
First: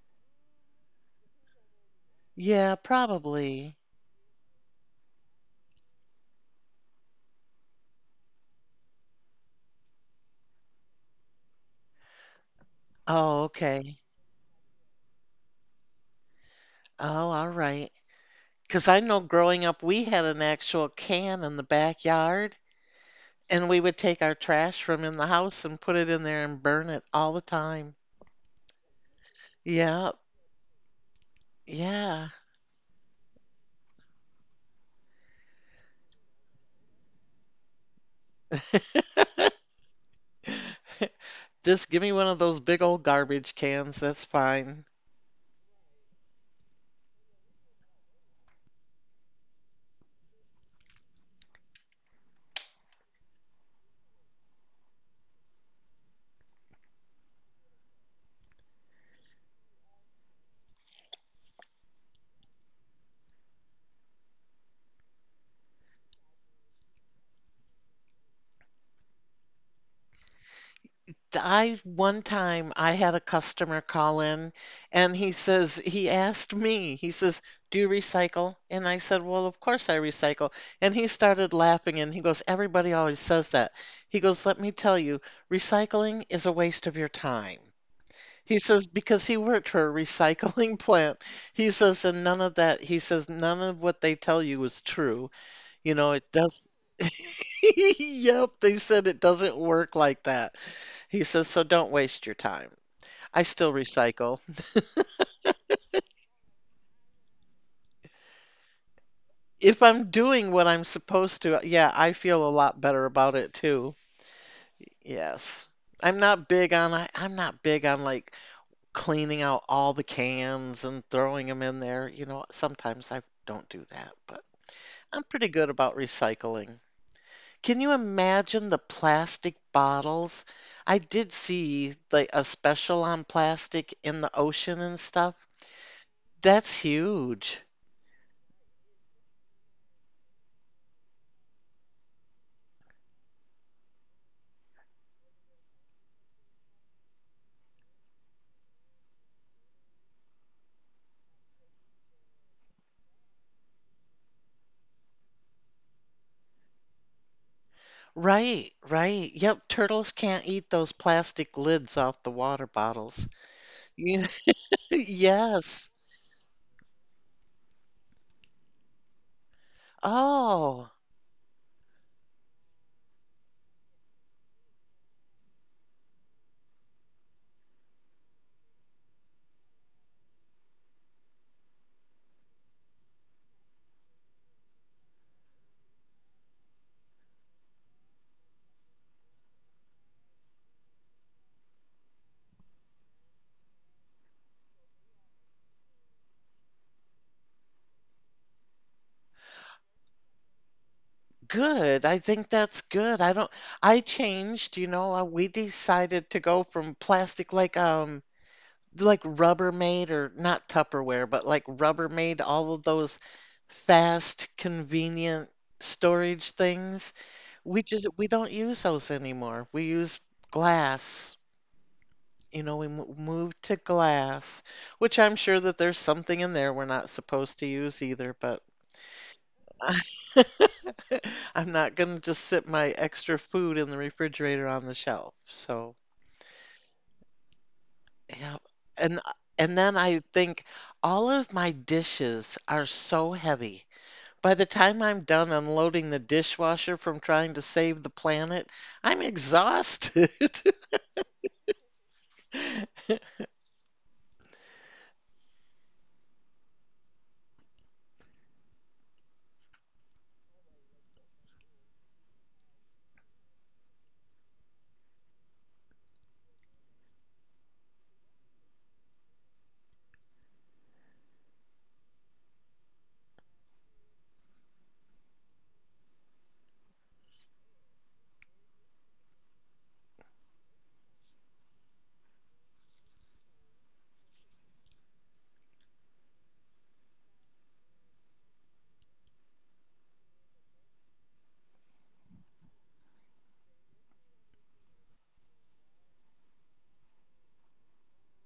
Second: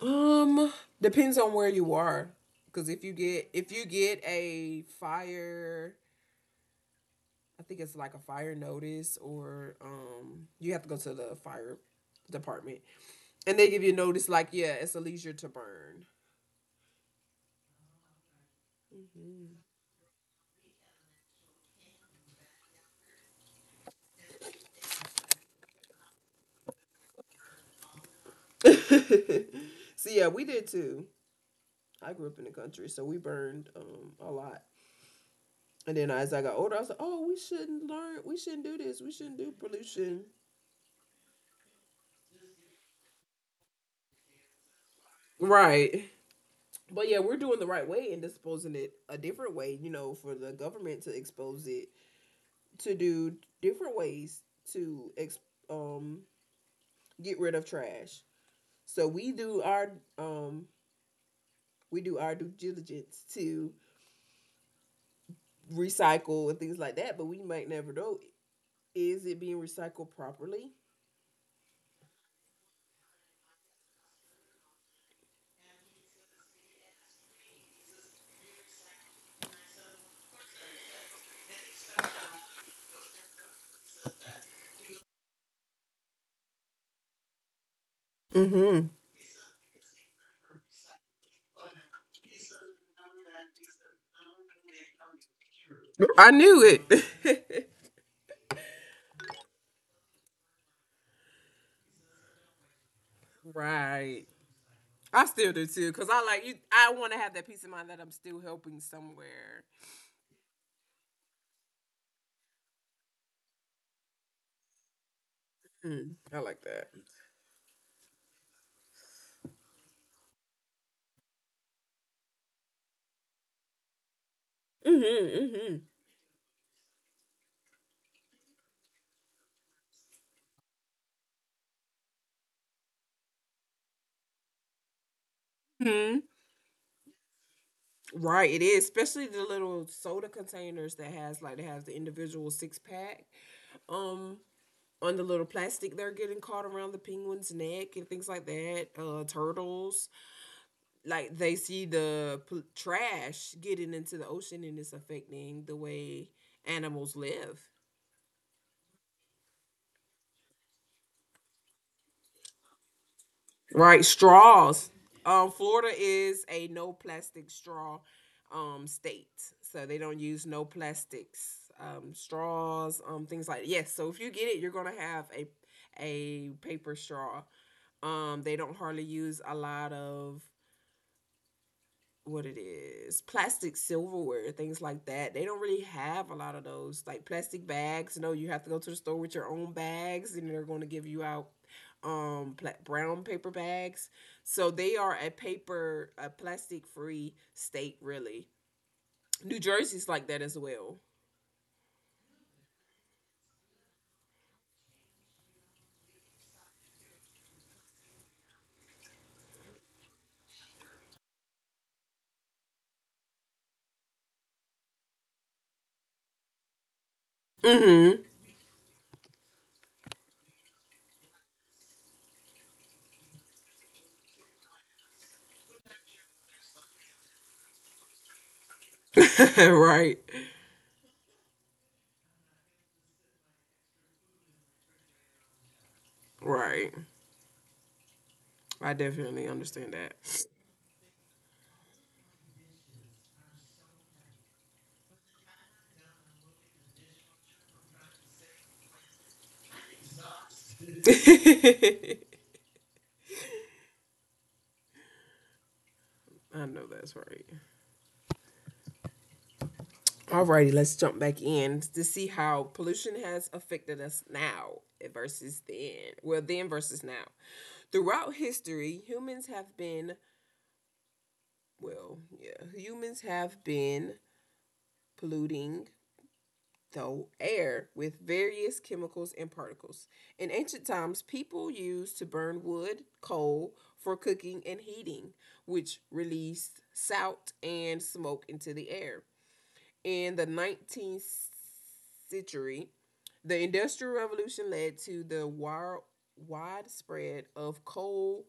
Um, Depends on where you are.
Yeah,
Because if
probably.
you get a fire, I think it's like a fire notice, or you have to go to the fire department,
Oh,
and they give you
okay.
notice like, yeah, it's a leisure to burn.
Oh, all right. Because I know growing up, we had an actual can in the backyard, and we would take our trash from in the house and put it in there and burn it all the time.
Mm-hmm. So
Yeah,
yeah, we did too. I grew
yeah.
up in the country, so we burned a lot. And then as I got older, I was like, oh, we shouldn't learn, we shouldn't do this, we shouldn't do pollution.
Just give me one of those big old garbage cans. That's fine.
Right. But yeah, we're doing the right way and disposing it a different way, you know, for the government to expose it to do different ways to ex- um get rid of trash. So um we do our due diligence to recycle and things like that, but we might never know, is it being recycled properly?
I One time I had a customer call in, and he asked me. He says, "Do you recycle?" And I said, "Well, of course I recycle." And he started laughing, and he goes, "Everybody always says that." He goes, "Let me tell you, recycling is a waste of your time." He says
Mm-hmm.
because he worked for a recycling plant. He says, and none of that, he says, none of what they tell you is true. It
I knew
does.
it.
Yep, they said it doesn't work like that. He says, so don't waste your time. I still
Right.
recycle.
I still do too, cause I like you. I want to have that peace of mind that I'm still helping somewhere.
If I'm doing what I'm supposed to, yeah, I feel a lot better about it too. Yes.
Mm, I like that.
I'm not big on, like, cleaning out all the cans and throwing them in there. Sometimes I don't do that, but I'm pretty good
Mm-hmm.
about recycling. Can you imagine the plastic bottles? I did see, like, a special on plastic in the ocean and stuff.
Hmm.
That's huge.
Right, it is, especially the little soda containers that has like they have the individual six pack um on the little plastic, they're getting caught around the penguin's neck and things like that. Turtles, like they see the trash getting into the ocean and it's affecting the way animals live.
Right, right. Yep, turtles can't eat those plastic lids off the water bottles.
Right,
You-
straws.
Yes.
Florida is a no plastic straw state, so they don't use no
Oh,
plastics, straws, things like yes. So if you get it, you're gonna have a paper straw. They don't hardly use a lot of what it is plastic silverware, things like that. They don't really have a lot of those like plastic bags. No, you have to go to the store with your own bags, and they're going to give you out brown paper bags. So they are a paper, a plastic free state really. New Jersey's like that as well.
good. I think that's good. I don't, I changed, you know, we decided to go from plastic like Rubbermaid or not Tupperware, but like Rubbermaid, all of those fast, convenient storage things. We just
Mm-hmm.
we don't use those anymore. We use glass. You know, we moved to glass, which I'm sure that there's something in there we're not supposed to use either, but
Right.
I'm not going to just sit my extra food in the refrigerator on the shelf. So,
Right.
yeah.
I
And
definitely
and
understand
then
that.
I think all of my dishes are so heavy. By the time I'm done unloading the dishwasher from trying to save the planet, I'm exhausted.
I know that's right. Alrighty, let's jump back in to see how pollution has affected us now versus then. Well, then versus now. Throughout history, humans have been polluting the air with various chemicals and particles. In ancient times, people used to burn wood, coal for cooking and heating, which released soot and smoke into the air. In the 19th century, the Industrial Revolution led to the widespread of coal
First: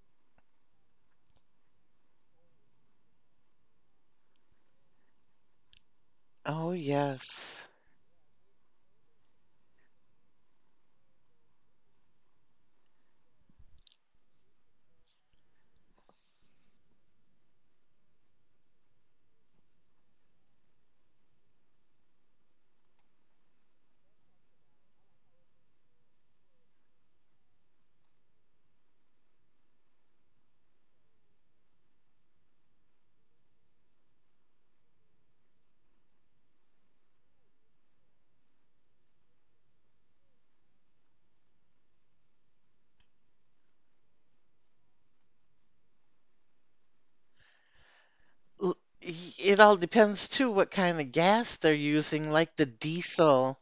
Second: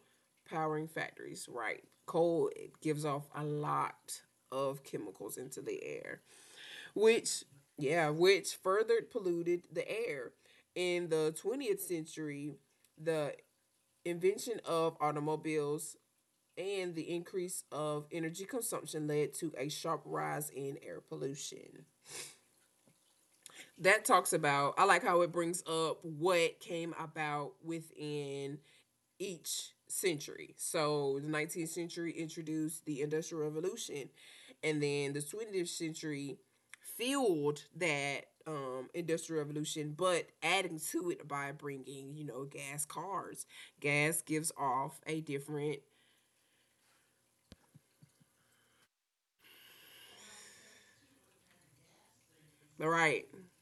powering factories, right? Coal it gives off a lot of chemicals into the air,
Oh,
which,
yes.
yeah, which further polluted the air. In the 20th century, the invention of automobiles and the increase of energy consumption led to a sharp rise in air pollution. That talks about I like how it brings up what came about within each century. So the 19th century introduced the Industrial Revolution, and then the 20th century fueled that industrial revolution, but adding to it by bringing gas cars. Gas gives off a different.
L- y- It all depends too what kind of gas they're using, like the
All right.
diesel.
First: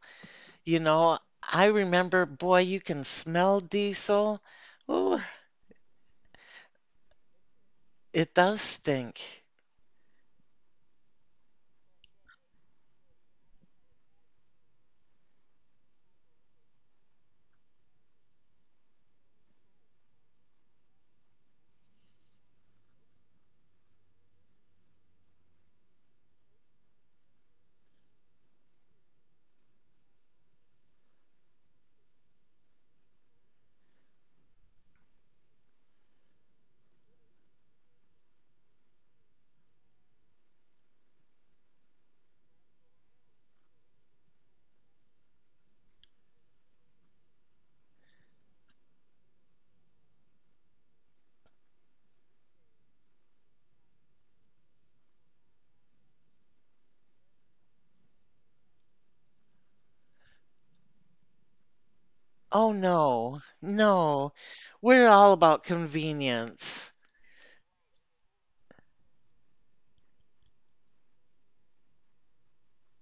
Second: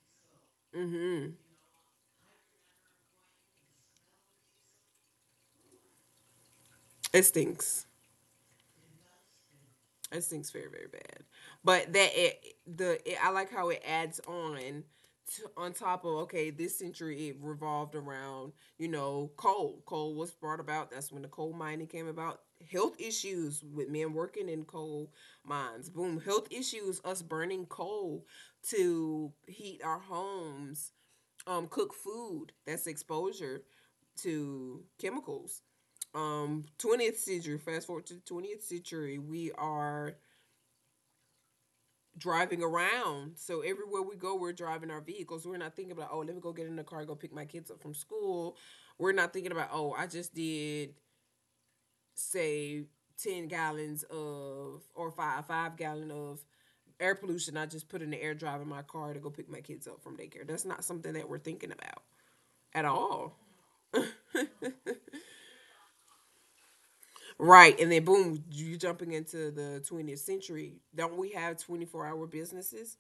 You know,
Mm-hmm.
I remember, boy, you can smell diesel. Ooh,
It stinks.
it does stink.
It stinks very very bad. But that it the it, I like how it adds on on top of. Okay, this century it revolved around coal. Coal was brought about. That's when the coal mining came about. Health issues with men working in coal mines. Boom. Health issues. Us burning coal to heat our homes. Cook food. That's exposure to chemicals. 20th century. Fast forward to 20th century. We are driving around. So everywhere we go, we're driving our vehicles. We're not thinking about, oh, let me go get in the car, and go pick my kids up from school. We're not thinking about, oh, I just did say 10 gallons of, or five gallon of air pollution I just put in the air drive in my car to go pick my kids up from daycare. That's not something that we're thinking about
Oh
at all.
no, no. We're all about convenience.
Right, and then boom, you jumping into the 20th century. Don't we have 24-hour businesses?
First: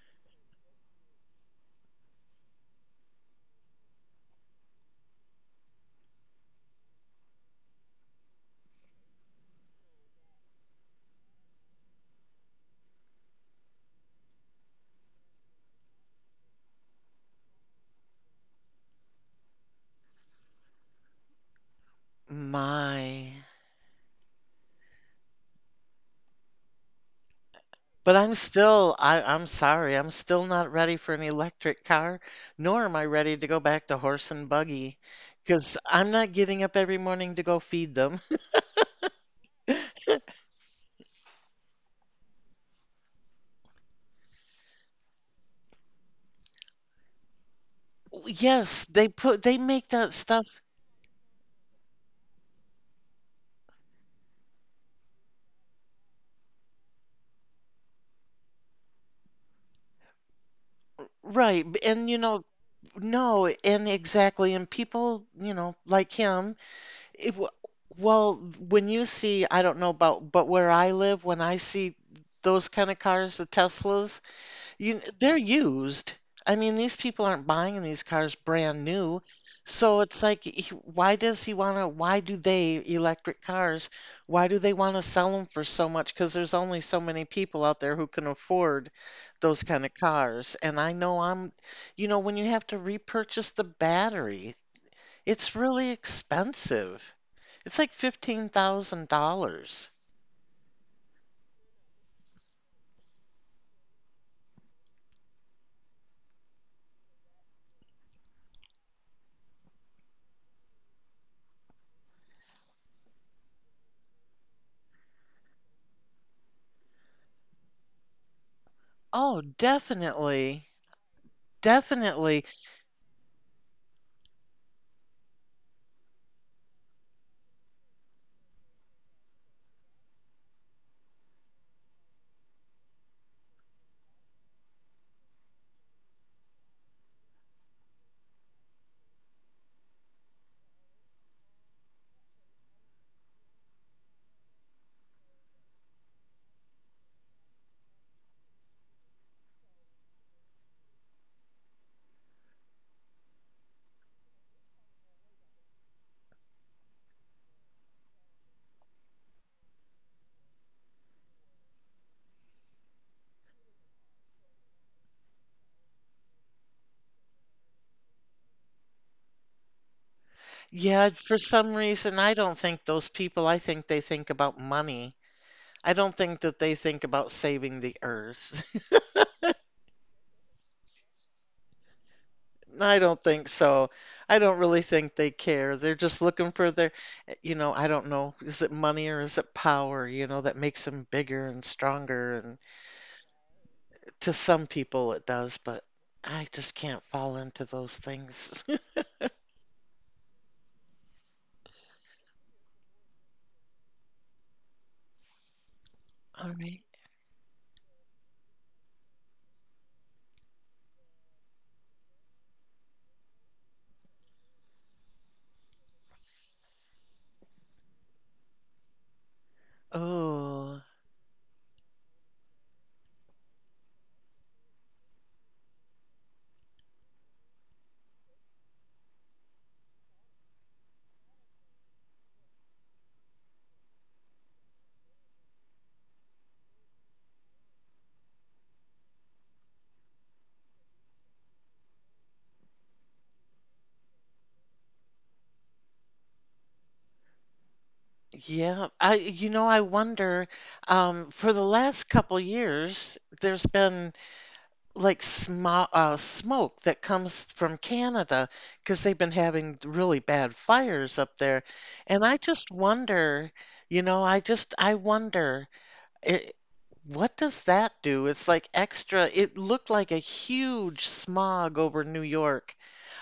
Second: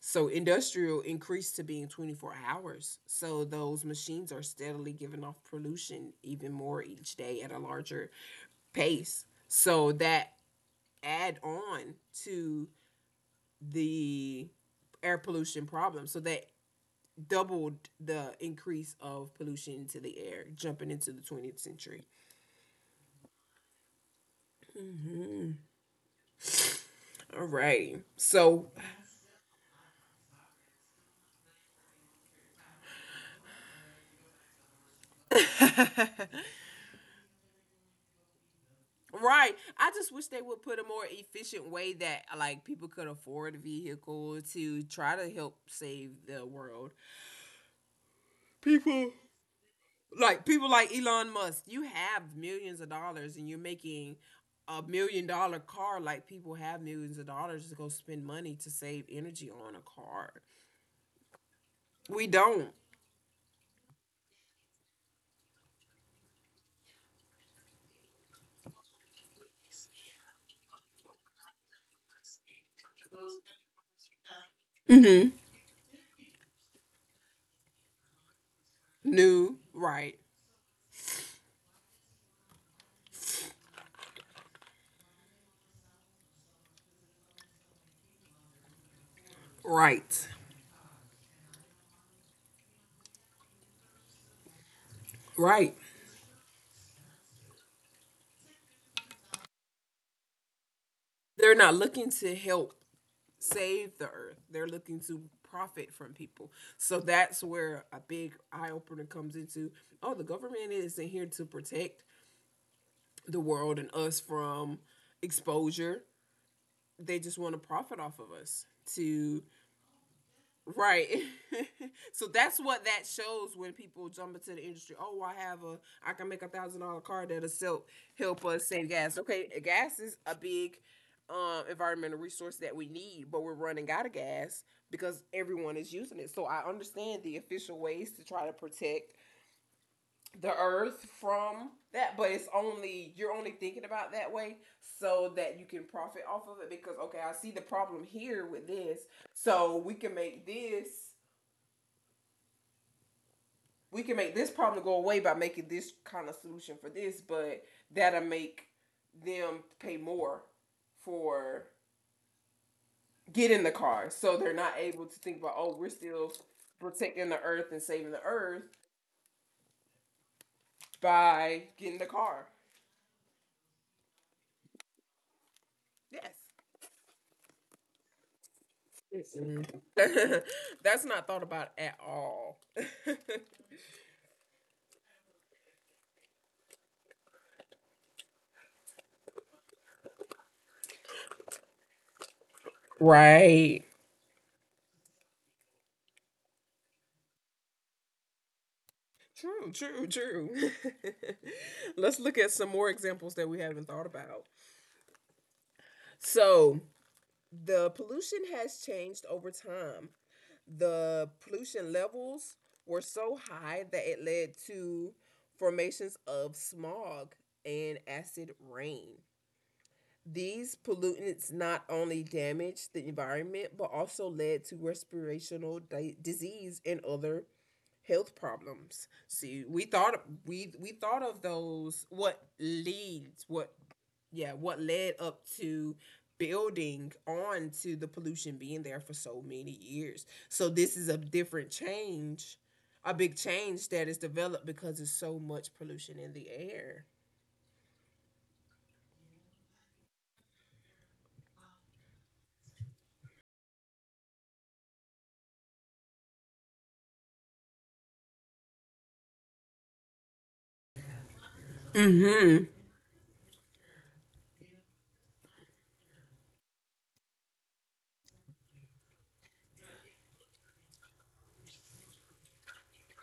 So industrial increased to being 24 hours. So those machines are steadily giving off pollution even more each day at a larger pace. So that add on to the air pollution problem. So that doubled the increase of pollution into the air jumping into the 20th century.
My.
All right.
But I'm still, I'm sorry, I'm still not ready for an electric car, nor am I ready to go back to horse and buggy, because I'm not getting up every morning to go feed them.
Right. I just wish they would put a more efficient way that like people could afford a vehicle to try to help save the world.
Yes,
People
they make that
like
stuff
people like Elon Musk, you have millions of dollars and you're making a million dollar car, like people have millions of dollars to go spend money to save energy on a car.
right. And, you
We
know,
don't.
no, and exactly. And people, you know, like him, it, w- well, when you see, I don't know about, but where I live, when I see those kind of cars, the Teslas, you,
Mhm.
they're used. I mean, these people aren't buying these cars brand new.
New,
So
right.
it's like, why does he want to? Why do they, electric cars, why do they want to sell them for so much? Because there's only so many people out there who can afford those kind of
Right.
cars. And I know I'm, you know, when you have to repurchase the battery, it's
Right.
really expensive. It's like $15,000.
They're not looking to help save the earth. They're looking to profit from people. So that's where a big eye opener comes into. Oh, the government isn't here to protect the world and us from exposure. They just want to profit off of us to.
Oh, definitely.
Right. So
Definitely.
that's what that shows when people jump into the industry. Oh, I can make a thousand dollar car that'll sell, help us save gas. Okay, gas is a big environmental resource that we need, but we're running out of gas because everyone is using it. So I understand the official ways to try to protect the earth from that, but it's only you're only thinking about that way so that you can profit off of it because, okay, I see the problem here with this. So we can make this problem go away by making this kind of solution for this, but that'll make them pay more for getting the car. So they're not able to think about, oh, we're still protecting the earth and saving the earth
Yeah, for
by
some
getting the
reason, I
car.
don't think those people, I think they think about money. I don't
Yes.
think that they think about saving the earth.
Mm-hmm. That's not thought about at all.
I don't think so. I don't really think they care. They're just looking for their, eh, you know, I don't know, is it money or is it power, you know, that makes them bigger and stronger? And
Right.
to some people it does, but I just can't fall into those things.
True, true, true. Let's look at some more examples that we haven't thought about.
All
So,
right.
the pollution has changed over time. The pollution levels were so high that it led to formations of smog and acid rain. These
Oh.
pollutants not only damaged the environment, but also led to respirational disease and other health problems. See, we thought of those what leads what yeah what led up to building on to the pollution being there for so many years. So this is a different change, a big change that is developed because there's so much pollution in the air.
Yeah, I you know, I wonder, for the last couple years, there's been like smoke that comes from Canada because they've been having really bad fires up there. And I
Mhm.
just wonder, you know, I just I wonder it, what does that do? It's like extra. It looked like a huge smog over New York.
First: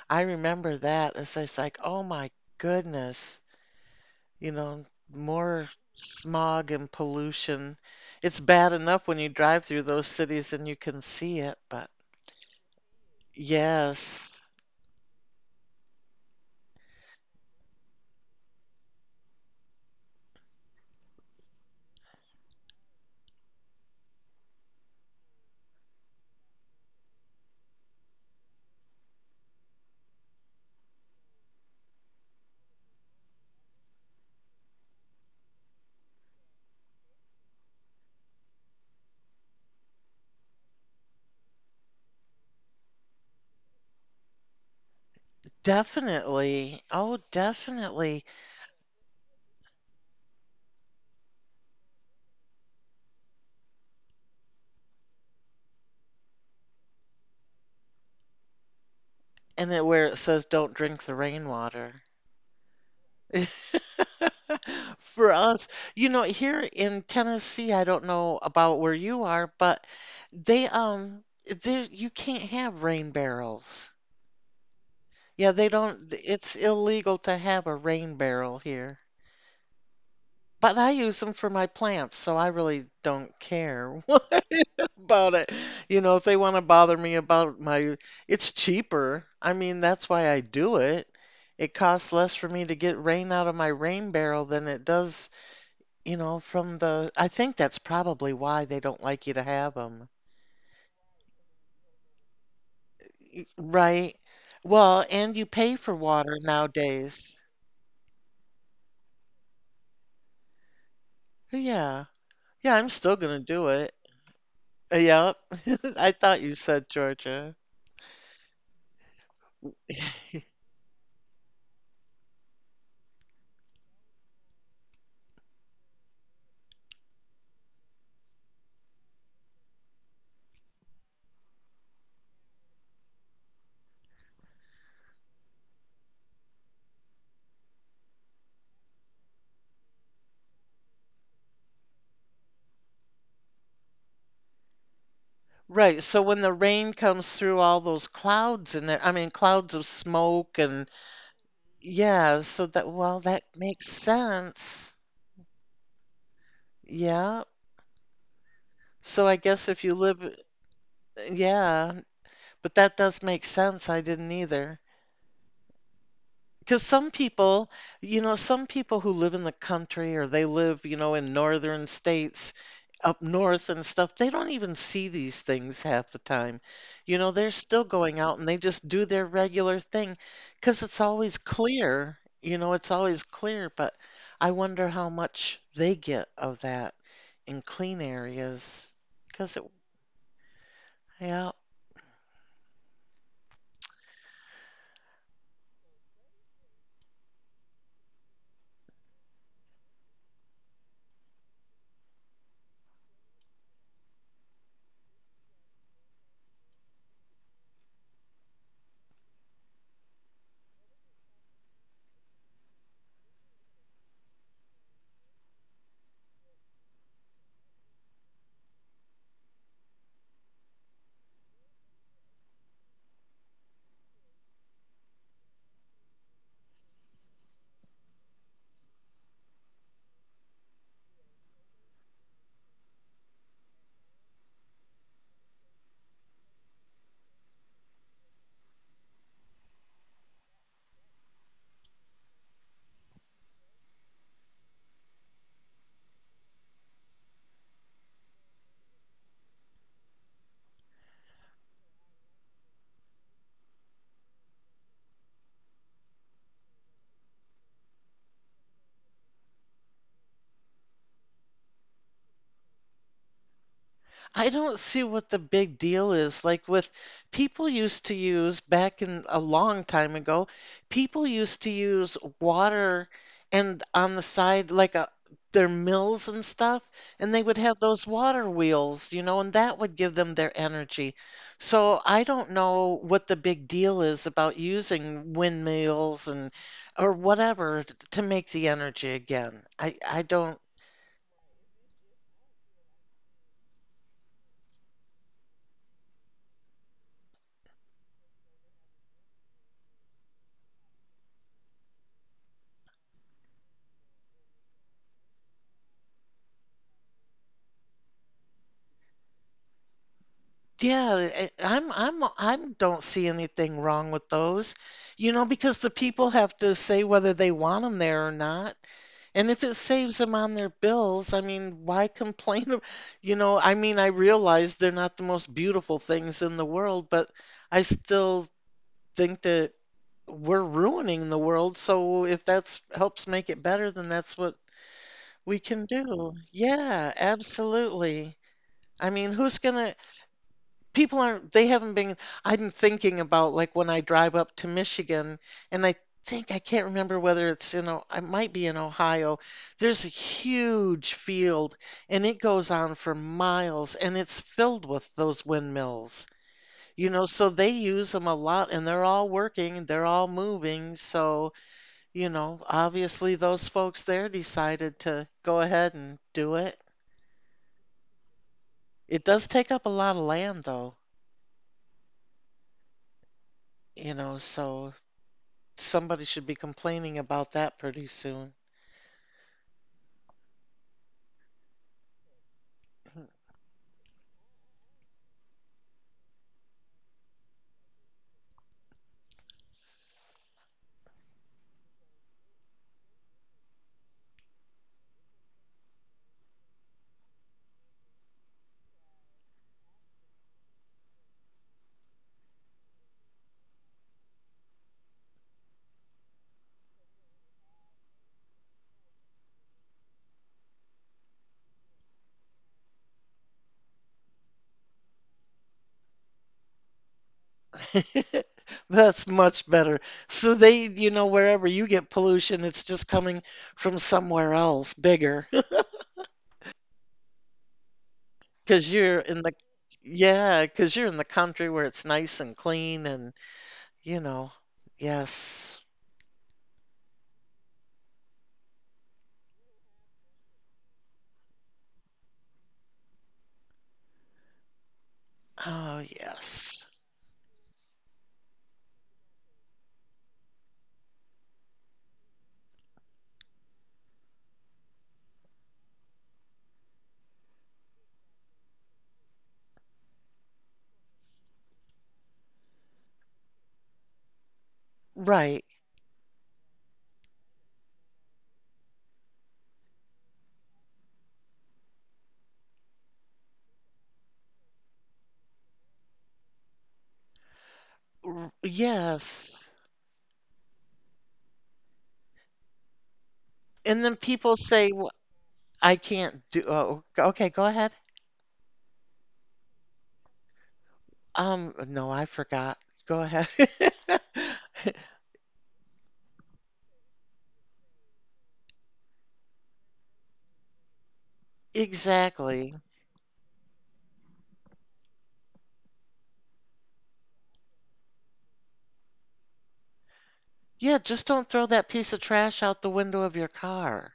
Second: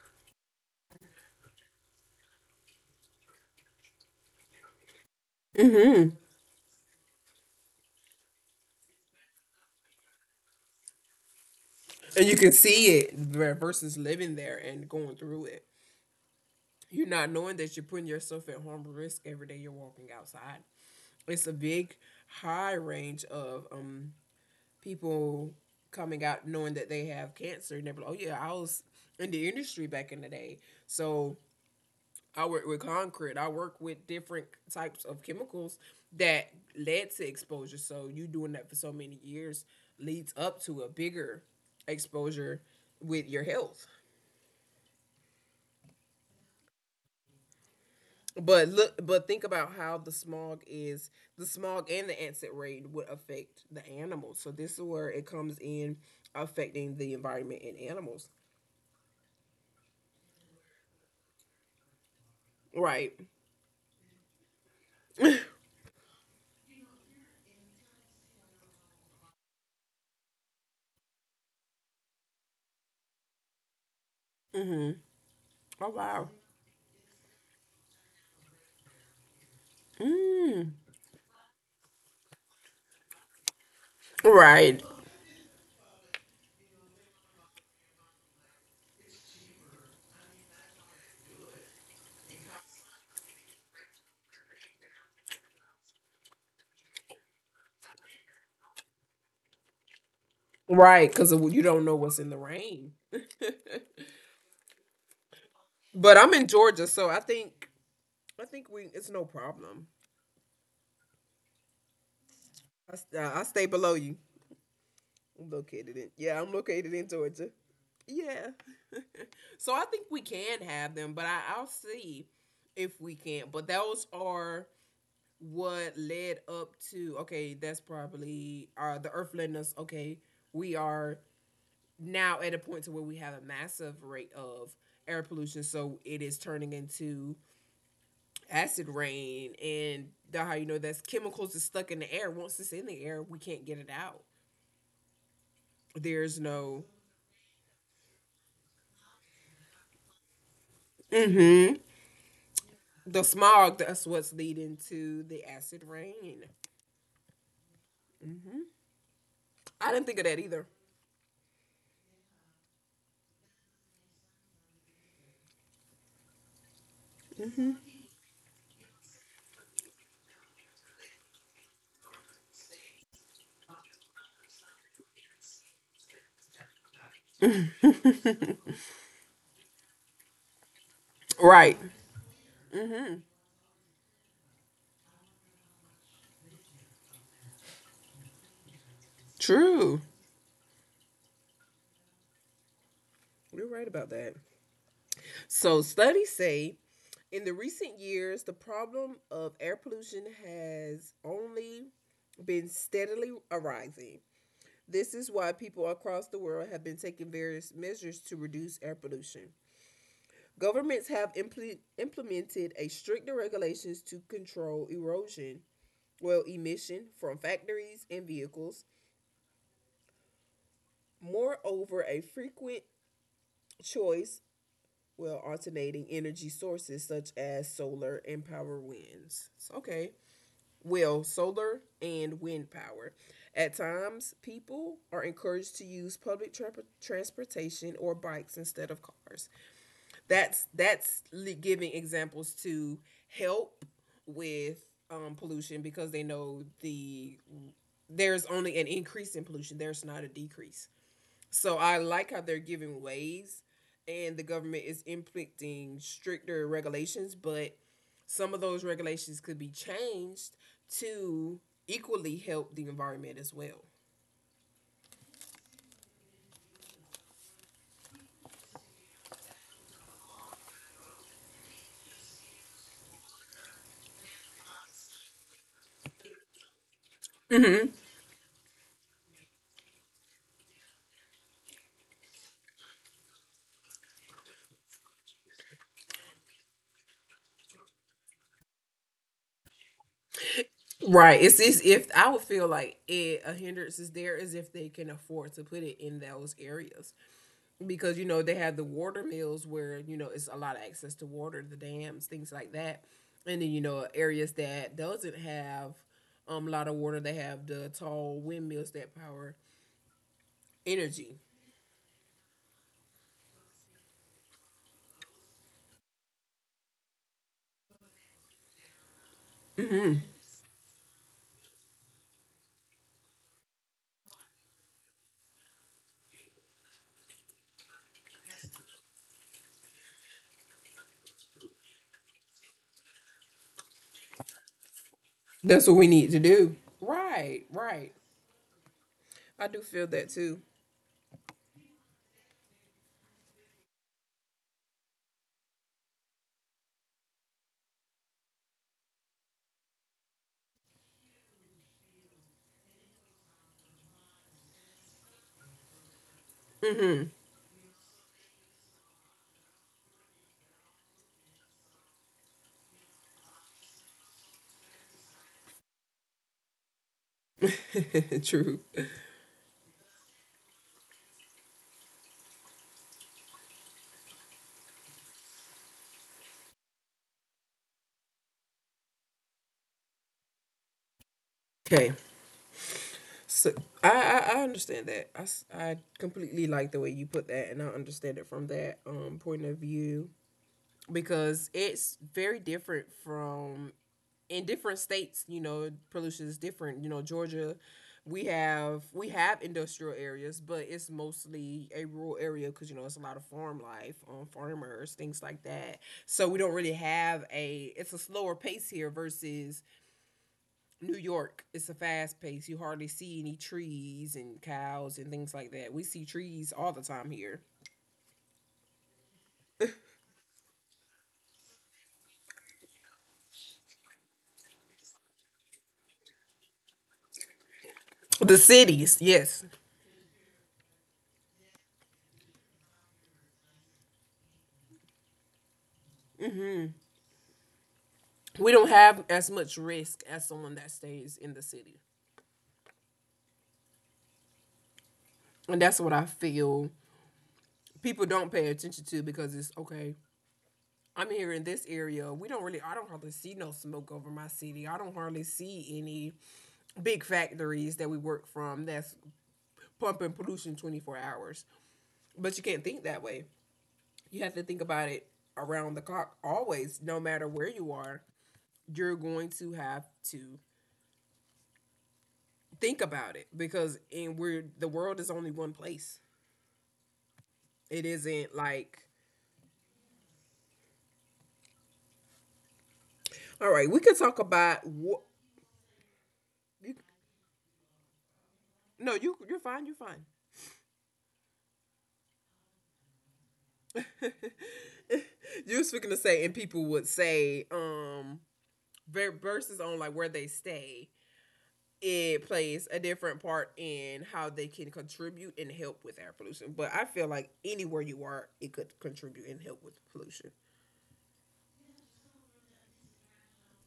I remember that. It's just like, oh my goodness, you know, more
Mhm.
smog and pollution. It's bad enough when you drive through those cities and you can see it, but
And you can see it versus living
yes,
there and going through it. You're not knowing that you're putting yourself at harm or risk every day you're walking outside. It's a big, high range of people coming out knowing that they have cancer, and they're like, "Oh yeah, I was in the industry back in the day, so." I work with concrete. I work with different types of chemicals that led to exposure. So you doing that for so many years leads up to a bigger exposure with your health.
definitely. Oh, definitely.
But look, but think about how the smog is. The smog and the acid rain would affect the animals. So this is where it comes in, affecting the environment and animals.
And it, where it says don't drink the rainwater.
Right.
For us, you know, here in Tennessee, I don't know about where you are, but they there you can't have rain barrels. Yeah, they
Oh
don't,
wow.
it's illegal to have a rain barrel here. But I use them for my plants, so I really don't care
Right.
about it. You know, if they want to bother me about my, it's cheaper. I mean, that's why I do it. It costs less for me to get rain out of my rain barrel than it does, you know, from the, I think that's probably why they don't like you to have them.
Right. Because you don't know what's in the rain.
Right. Well, and you pay for
But I'm
water
in Georgia, so I
nowadays.
think I think we it's no problem.
Yeah. Yeah, I'm still gonna
I stay
do
below
it.
you.
Yep.
I'm located in
I
Yeah.
thought
I'm
you said
located in Georgia.
Georgia.
Yeah. So I think we can have them, but I'll see if we can. But those are what led up to, okay, that's probably the earth letting us, okay, we are now at a point to where we have a massive rate of air pollution, so it is turning into acid rain, and how you know that's chemicals that's stuck in the air. Once it's in the air, we can't get it out.
Right, so
There's
when the
no
rain comes through all those clouds in there, I mean, clouds of smoke and
Mm-hmm.
yeah, so that, well,
The
that
smog.
makes
That's what's leading
sense.
to the acid rain.
Yeah.
Mm-hmm.
So I guess if
I
you
didn't think
live,
of that either.
yeah, but that does make sense. I didn't either. Because some people, you know, some people who live in the country or they live, you know, in northern states up north and stuff, they don't even see these things half the time. You know, they're still going out and they just do their regular thing because it's always
Right.
clear, you know, it's always clear. But I wonder how much they get of that in clean areas because it,
True.
yeah.
You're right about that. So studies say in the recent years, the problem of air pollution has only been steadily arising. This is why people across the world have been taking various measures to reduce air pollution. Governments have implemented a stricter regulations to control erosion, well, emission from factories and vehicles. Moreover, a frequent choice, well, alternating energy sources such as solar and power winds. So, okay, well, solar and wind power. At times, people are encouraged to use public transportation or bikes instead of cars. That's giving examples to help with pollution because they know there's only an increase in pollution. There's not a decrease. So I like how they're giving ways and the government is inflicting stricter regulations, but some of those regulations could be changed to equally help the environment as well.
I don't see what the big deal is. Like with people used to use back in a long time ago, people used to use water and on the side like a their mills and stuff, and they would have
Mm-hmm.
those water wheels, you know, and that would give them their energy. So I don't know what the big deal is about using windmills and or whatever to make the energy again. I don't.
Right. It's as if I would feel like it, a hindrance is there as if they can afford to put it in those areas. Because they have the water mills where it's a lot of access to water, the dams, things like that, and then areas that doesn't have a lot of water, they have the tall windmills that power
Yeah,
energy.
I'm don't see anything wrong with those. You know, because the people have to say whether they want them there or not. And if it saves them on their bills, I mean, why complain? You know, I mean, I realize they're not the most beautiful things in the world, but I still think that we're ruining the world. So if that's helps make it better, then that's what we
That's
can
what we need
do.
to do.
Yeah,
Right, right.
absolutely. I mean, who's
I do
gonna,
feel that too.
people aren't, they haven't been, I'm thinking about like when I drive up to Michigan and I think I can't remember whether it's in I might be in Ohio. There's a huge field and it goes on for miles and it's filled with those windmills. You know, so they use them a lot and they're all working, they're all moving, so you know, obviously those folks there decided to go ahead and do it.
True.
It does take up a lot of land though, you know, so somebody should be complaining about that pretty soon.
Okay. So I, I understand that. I completely like the way you put that, and I understand it from that point of view because it's very different from in different states. Pollution is different. Georgia, we have industrial areas, but it's mostly a rural area because it's a lot of farm life, farmers, things like that. So we don't really have a. It's a slower pace here versus New York. It's a fast pace. You hardly see any trees and cows and things like that. We see trees all the time here.
That's much better. So they, you know, wherever you get pollution, it's just coming from somewhere else, bigger, because you're
The
in the,
cities, yes,
yeah, because you're in the country where it's nice and clean and, you know, yes.
we don't have as much risk as someone that stays in the city,
Oh,
and that's
yes.
what I feel people don't pay attention to because it's okay. I'm here in this area. We don't really, I don't hardly see no smoke over my city. I don't hardly see any big factories that we work from that's pumping pollution 24 hours. But you can't think that way. You have to think
Right.
about it around the clock always, no matter where you are. You're going to have to think about it because in we're the world is only one place. It isn't like.
Yes. And then
All right.
people
We could
say,
talk
"Well,
about what.
I can't do, oh, okay, go ahead.
No, you're fine. You're fine.
No, I forgot. Go ahead.
You was freaking to say, and people would say, versus on, like, where they stay,
Exactly.
it plays a different part in how they can contribute and help with air pollution. But I feel like anywhere you are, it could contribute and help with pollution.
Yeah, just don't throw that piece of trash out the window of your car.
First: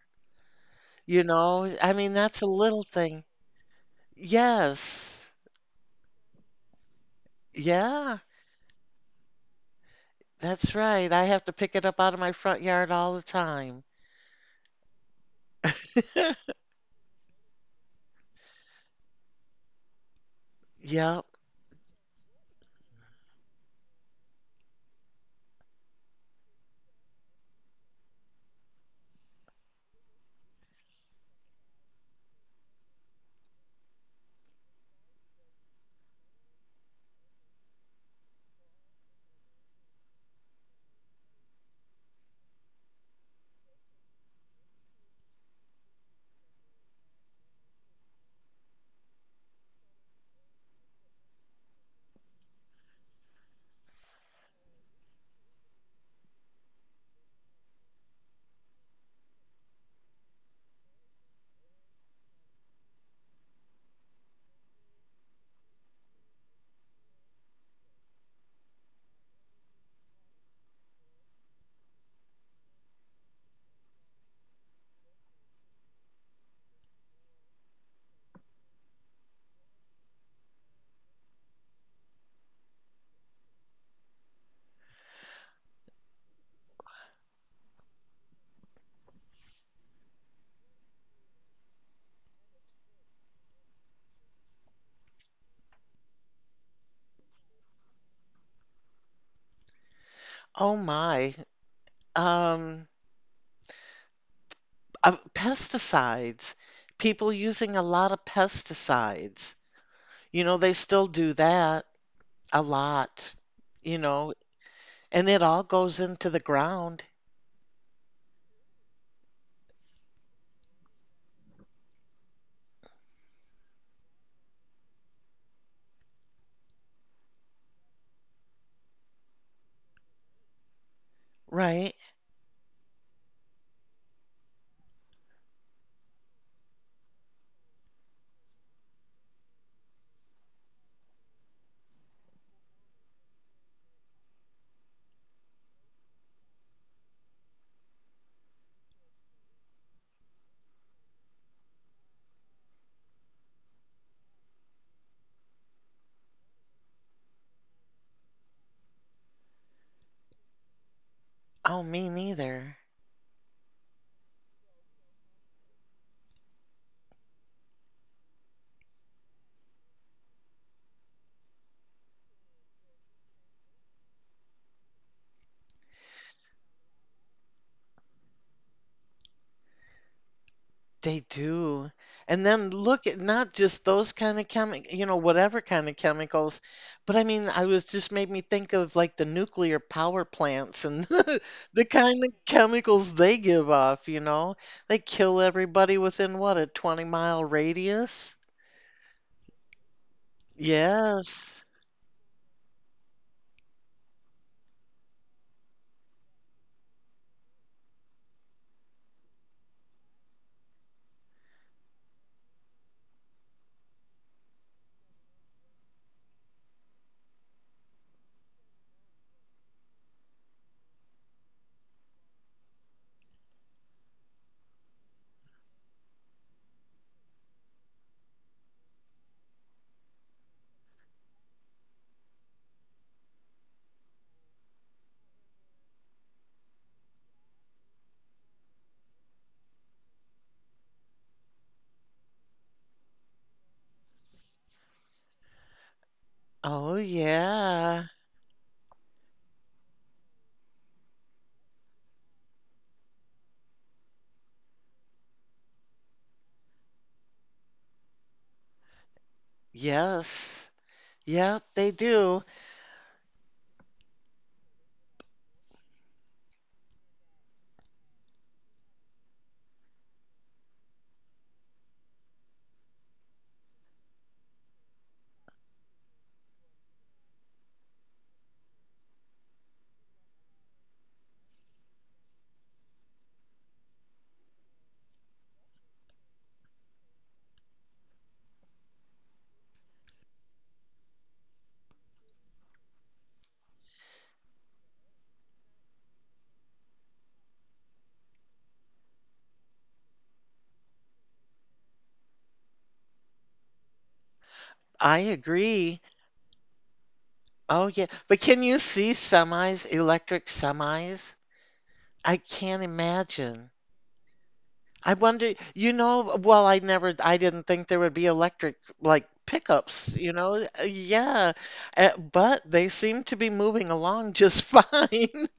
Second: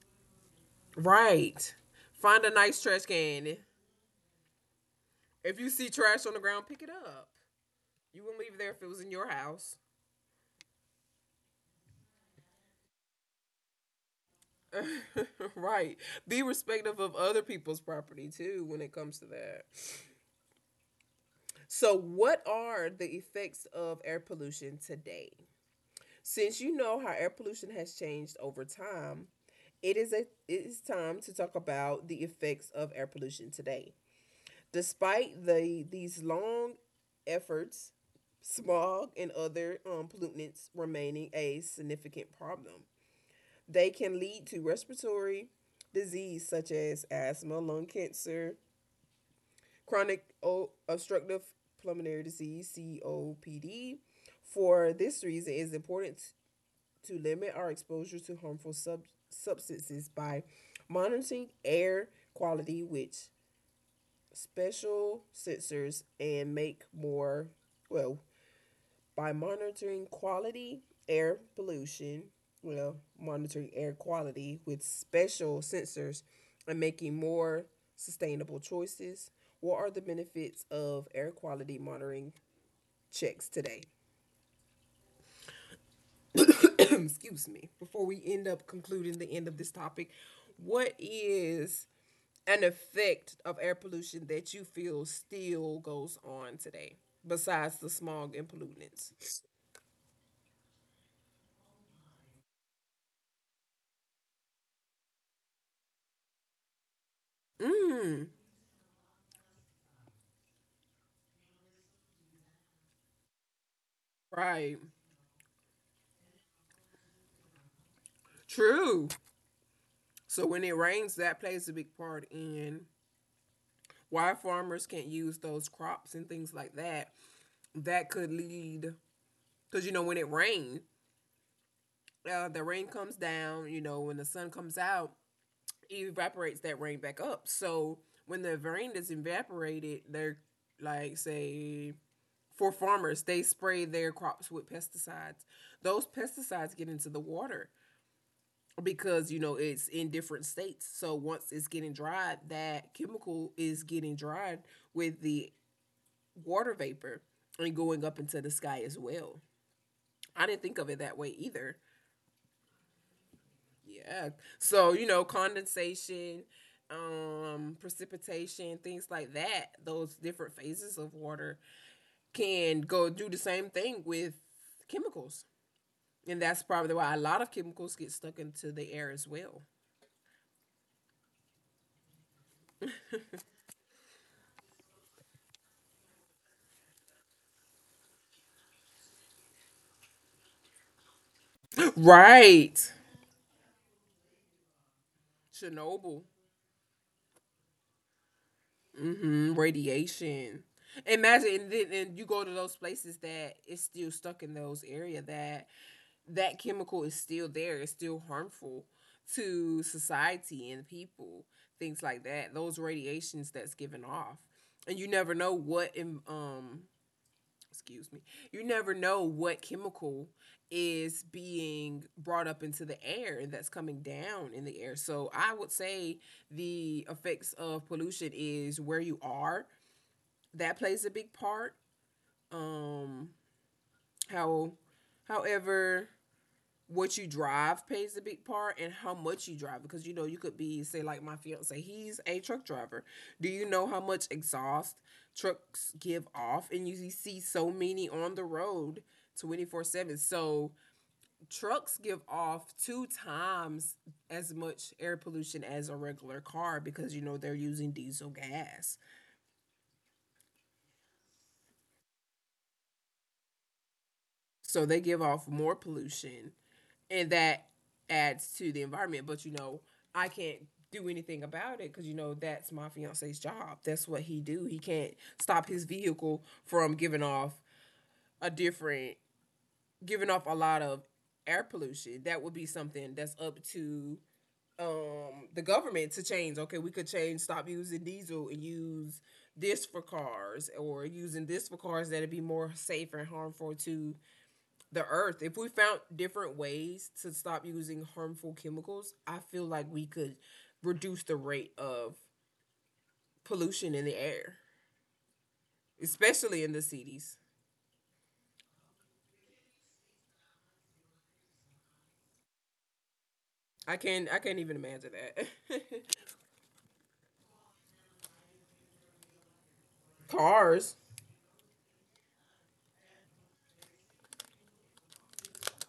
You
Right.
know, I mean, that's
Find
a
a nice
little
trash
thing.
can.
Yes.
If you see trash on the ground, pick it up.
Yeah,
You wouldn't leave it there if it was in your house.
that's right. I have to pick it up out of my front yard all the time.
Right. Be respectful of other people's property too when it comes to that.
Yep.
So, what are the effects of air pollution today? Since you know how air pollution has changed over time, it is a it is time to talk about the effects of air pollution today. Despite these long efforts, smog and other pollutants remaining a significant problem. They can lead to respiratory disease such as asthma, lung cancer, chronic obstructive pulmonary disease COPD. For this reason, it is important to limit our exposure to harmful substances by monitoring air quality with special sensors and make more well by monitoring quality air pollution, well, monitoring air quality with special sensors and making more sustainable choices. What are the benefits of air quality monitoring checks today? Excuse me. Before we end up concluding the end of this topic, what is an effect of air pollution that you feel still goes on today besides the smog and pollutants?
Oh my. Um, pesticides. People using a
Mm,
lot of pesticides. You know, they still do that a lot, you know,
right.
and it all goes into the ground,
True. So when it rains, that plays a big part in why farmers can't use those crops and things like that. That could lead because you know when it rains,
right?
the rain comes down. You know when the sun comes out, it evaporates that rain back up. So when the rain is evaporated, they're like say for farmers, they spray their crops with pesticides. Those pesticides get into the water, because you know it's in different states, so once it's getting dried, that chemical is getting dried with the water vapor and going up into the sky as well. I didn't think of it that way either.
Oh, me neither.
Yeah, so you know, condensation, precipitation, things like that, those different phases of water can go do the same thing with chemicals, and that's probably why a lot of chemicals get stuck into the air as well.
They do. And then look at not just those kind of chemic you know, whatever kind of chemicals, but I mean, I was just made me think of like the nuclear power plants and the kind of
Right.
chemicals they give off, you know? They kill
Chernobyl
everybody within what, a 20-mile radius?
radiation. Imagine, and then
Yes.
and you go to those places that it's still stuck in those area, that that chemical is still there. It's still harmful to society and people, things like that. Those radiations that's given off, and you never know what excuse me, you never know what chemical is being brought up into the air and that's coming down in the air. So I would say the effects of pollution is where you are, that plays a big part. Um, how, however, what you drive plays a big part, and how much you drive, because you know you could be, say like my fiance, he's a truck driver. Do you know how much exhaust trucks give off? And you
Oh,
see so many on
yeah.
the road, 24/7. So trucks give off two times as much air pollution as a regular car because you know they're using diesel gas.
Yes. Yep, they do.
So they give off more pollution and that adds to the environment. But you know, I can't do anything about it because you know that's my fiance's job. That's what he do. He can't stop his vehicle from giving off a different, giving off a lot of air pollution. That would be something that's up to the government to change. Okay, we could change, stop using diesel and use this for cars or using this for cars, that'd be more safe and harmful to the earth. If we found different ways to stop using harmful chemicals, I feel like we could reduce the rate of pollution in the air,
I agree.
especially in the cities.
Oh, yeah. But can you see semis, electric semis? I can't
I
imagine.
can not I can't even imagine
I
that.
wonder, you know, well, I never, I didn't think there would be electric like pickups, you know?
Cars,
Yeah. But they seem to be moving along just fine.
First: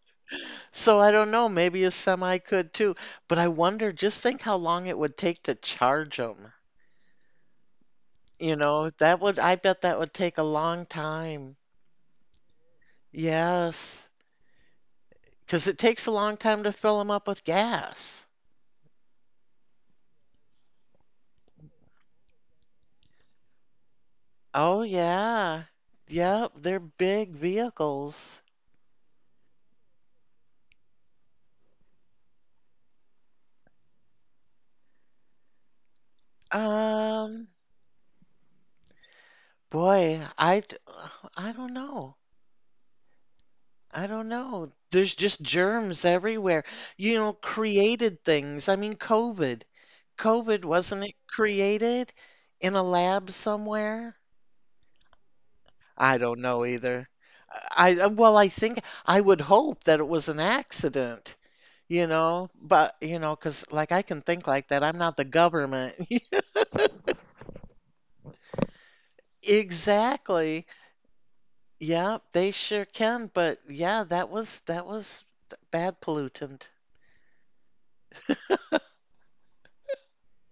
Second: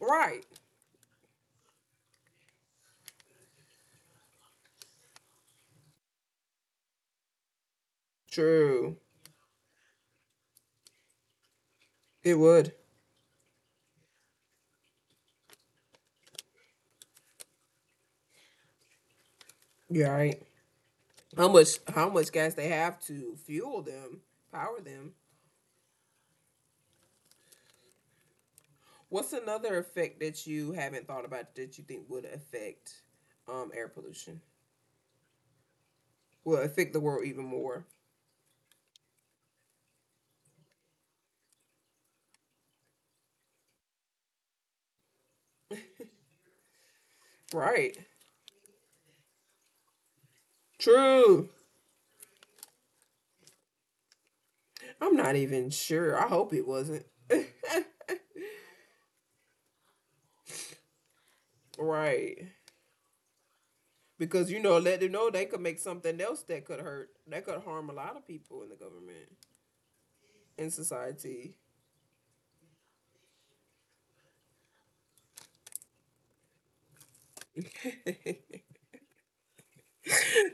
right?
So I don't know, maybe a semi could too. But I wonder, just think how long it would take to charge them. You know,
True,
that would, I bet that would take a long time.
it would.
Yes. Because it takes a long time to fill them up with gas.
You're right. How much gas they have to fuel them, power
Oh
them?
yeah. Yep, they're big vehicles.
What's another effect that you haven't thought about that you think would affect air pollution? Will affect the world even
Um,
more?
boy, I don't know. I don't know. There's just germs everywhere. You know,
Right.
created things. I mean, COVID. COVID, wasn't it
True.
created in a lab somewhere?
I'm not even sure.
I
I
don't
hope it
know
wasn't.
either. Well, I think I would hope that it was an accident, you
Right.
know, but you know, 'cause like I can think
Because you
like
know,
that. I'm
let them
not the
know they could make
government.
something else that could hurt, that could harm a lot of people in the government,
Exactly.
in society.
Yeah, they sure can. But yeah, that was bad pollutant.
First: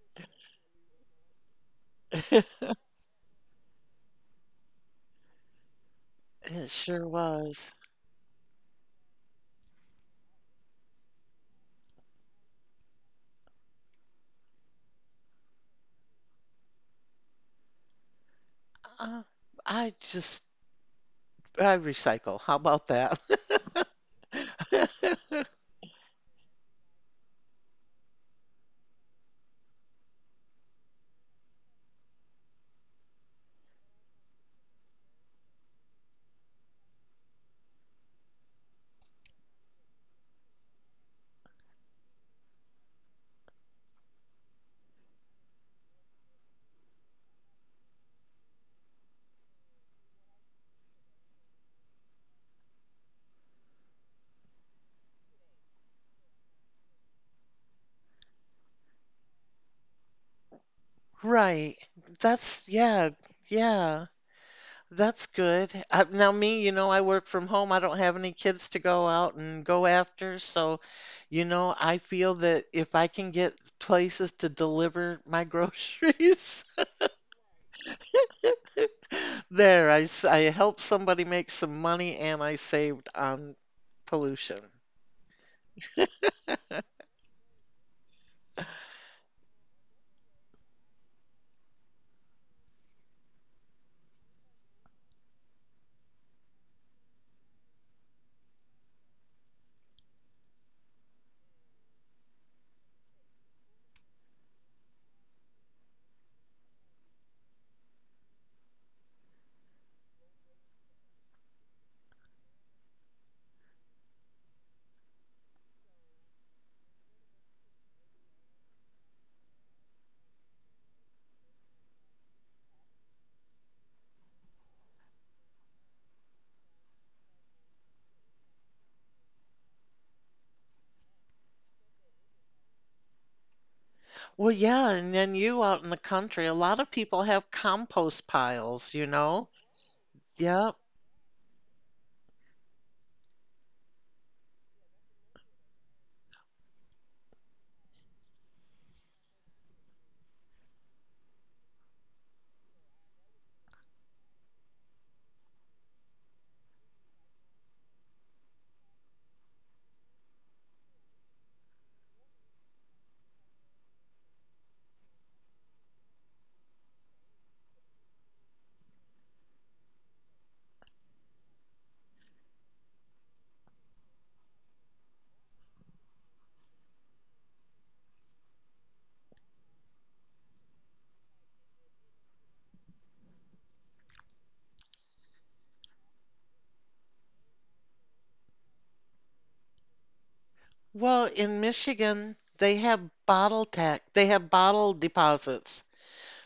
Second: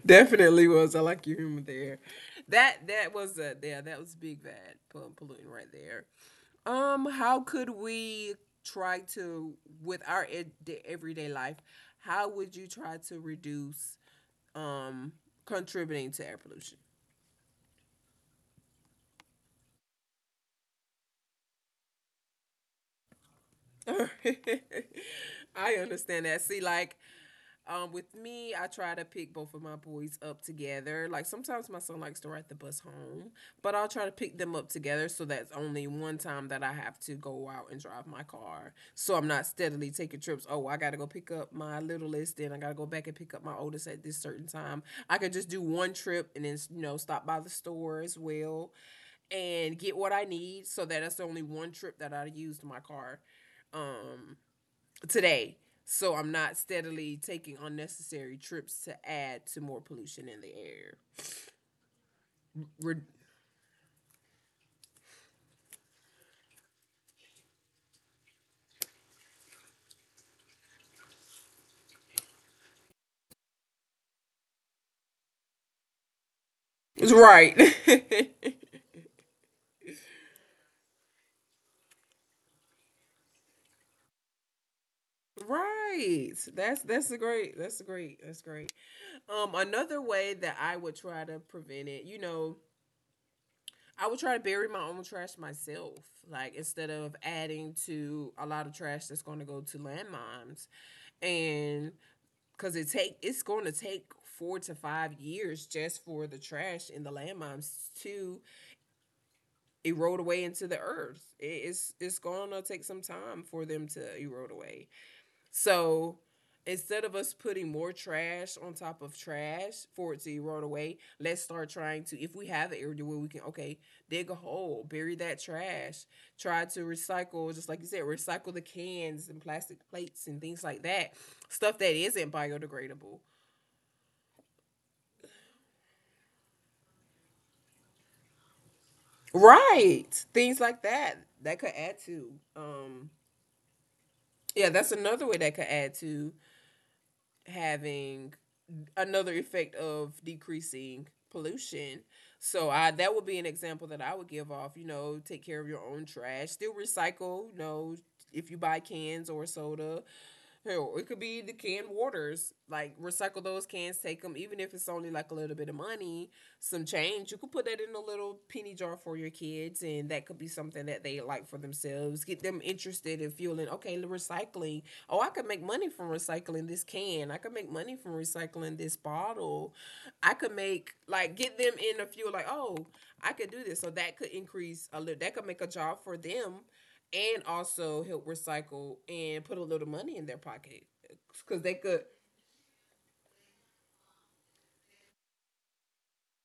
Definitely was. I like your humor there. That that was yeah, that was big bad polluting right there.
It sure
How could
was.
we try to with our the everyday life? How would you try to reduce um contributing to air pollution?
Uh, I just I recycle. How about that?
I understand that. See, like, with me, I try to pick both of my boys up together. Like sometimes my son likes to ride the bus home, but I'll try to pick them up together, so that's only one time that I have to go out and drive my car. So I'm not steadily taking trips. Oh, I gotta go pick up my littlest, then I gotta go back and pick up my oldest at this certain time. I could just do one trip and then you know stop by the store as well and get what I need, so that that's only one trip that I used my car Um, today. So I'm not steadily taking unnecessary trips to add to more pollution in the air.
Right. That's
Re-
yeah, yeah. That's good. Now me, you know, I work from home. I don't have any kids to go out and go after, so you know, I feel that if I can get places to deliver my groceries,
right.
there, I helped somebody make some money and I saved on pollution.
Right. That's a great that's a great that's great. Um, another way that I would try to prevent it, you know, I would try to bury my own trash myself. Like instead of adding to a lot of trash that's going to go to landmines, and cuz it's going to take 4 to 5 years just for the trash in the landmines to erode away into the earth. It's gonna take some time for them to erode away. So instead of us putting more trash on top of trash for it to erode away, let's start trying to, if we have an area where we can, okay, dig a hole, bury that trash, try to recycle, just like you said, recycle the cans and plastic plates and things like that. Stuff that isn't biodegradable.
Well, yeah, and then you out in the country, a lot of people have compost piles, you know?
Right. Things
Yeah.
like that. That could add to. Yeah, that's another way that could add to having another effect of decreasing pollution. So I, that would be an example that I would give off, you know, take care of your own trash, still recycle, you know, if you buy cans or soda, hell, it could be the canned waters. Like recycle those cans, take them, even if it's only like a little bit of money, some change. You could put that in a little penny jar for your kids, and that could be something that they like for themselves. Get them interested in fueling. Okay, the recycling. Oh, I could make money from recycling this can. I could make money from recycling this bottle. I could make like get them in a few like oh I could do this. So that could increase a little. That could make a job for them and also help recycle and put a little money in their pocket
Well, in
because they could.
Michigan, they have bottle tax, they have bottle deposits.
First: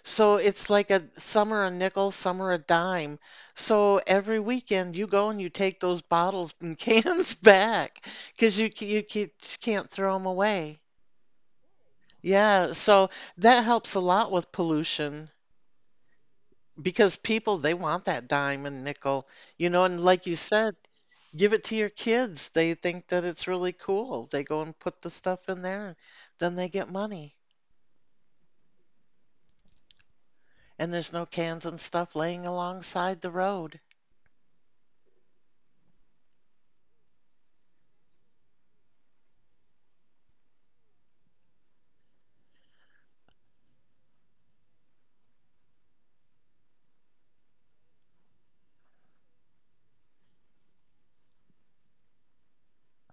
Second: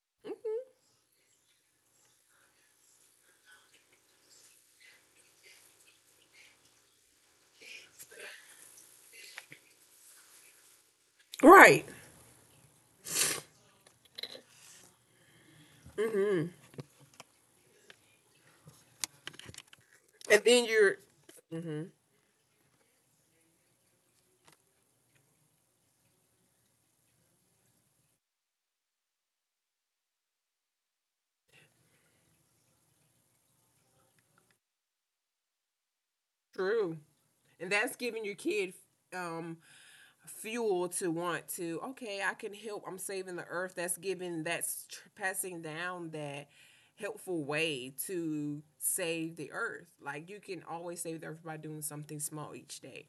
So it's like a some are a nickel, some are a dime. So every weekend you go and you take those bottles and cans back because you can't throw them away.
Right.
Yeah, so that helps a lot with pollution because people they want that dime and nickel, you know, and like you
And then
said,
you're
give it to your kids. They think that it's really cool. They go and put the stuff in there, then they get money. And there's no cans and stuff laying alongside the road.
true, and that's giving your kid um fuel to want to. Okay, I can help. I'm saving the earth. That's giving. That's passing down that helpful way to save the earth. Like you can always save the earth by doing something small each day.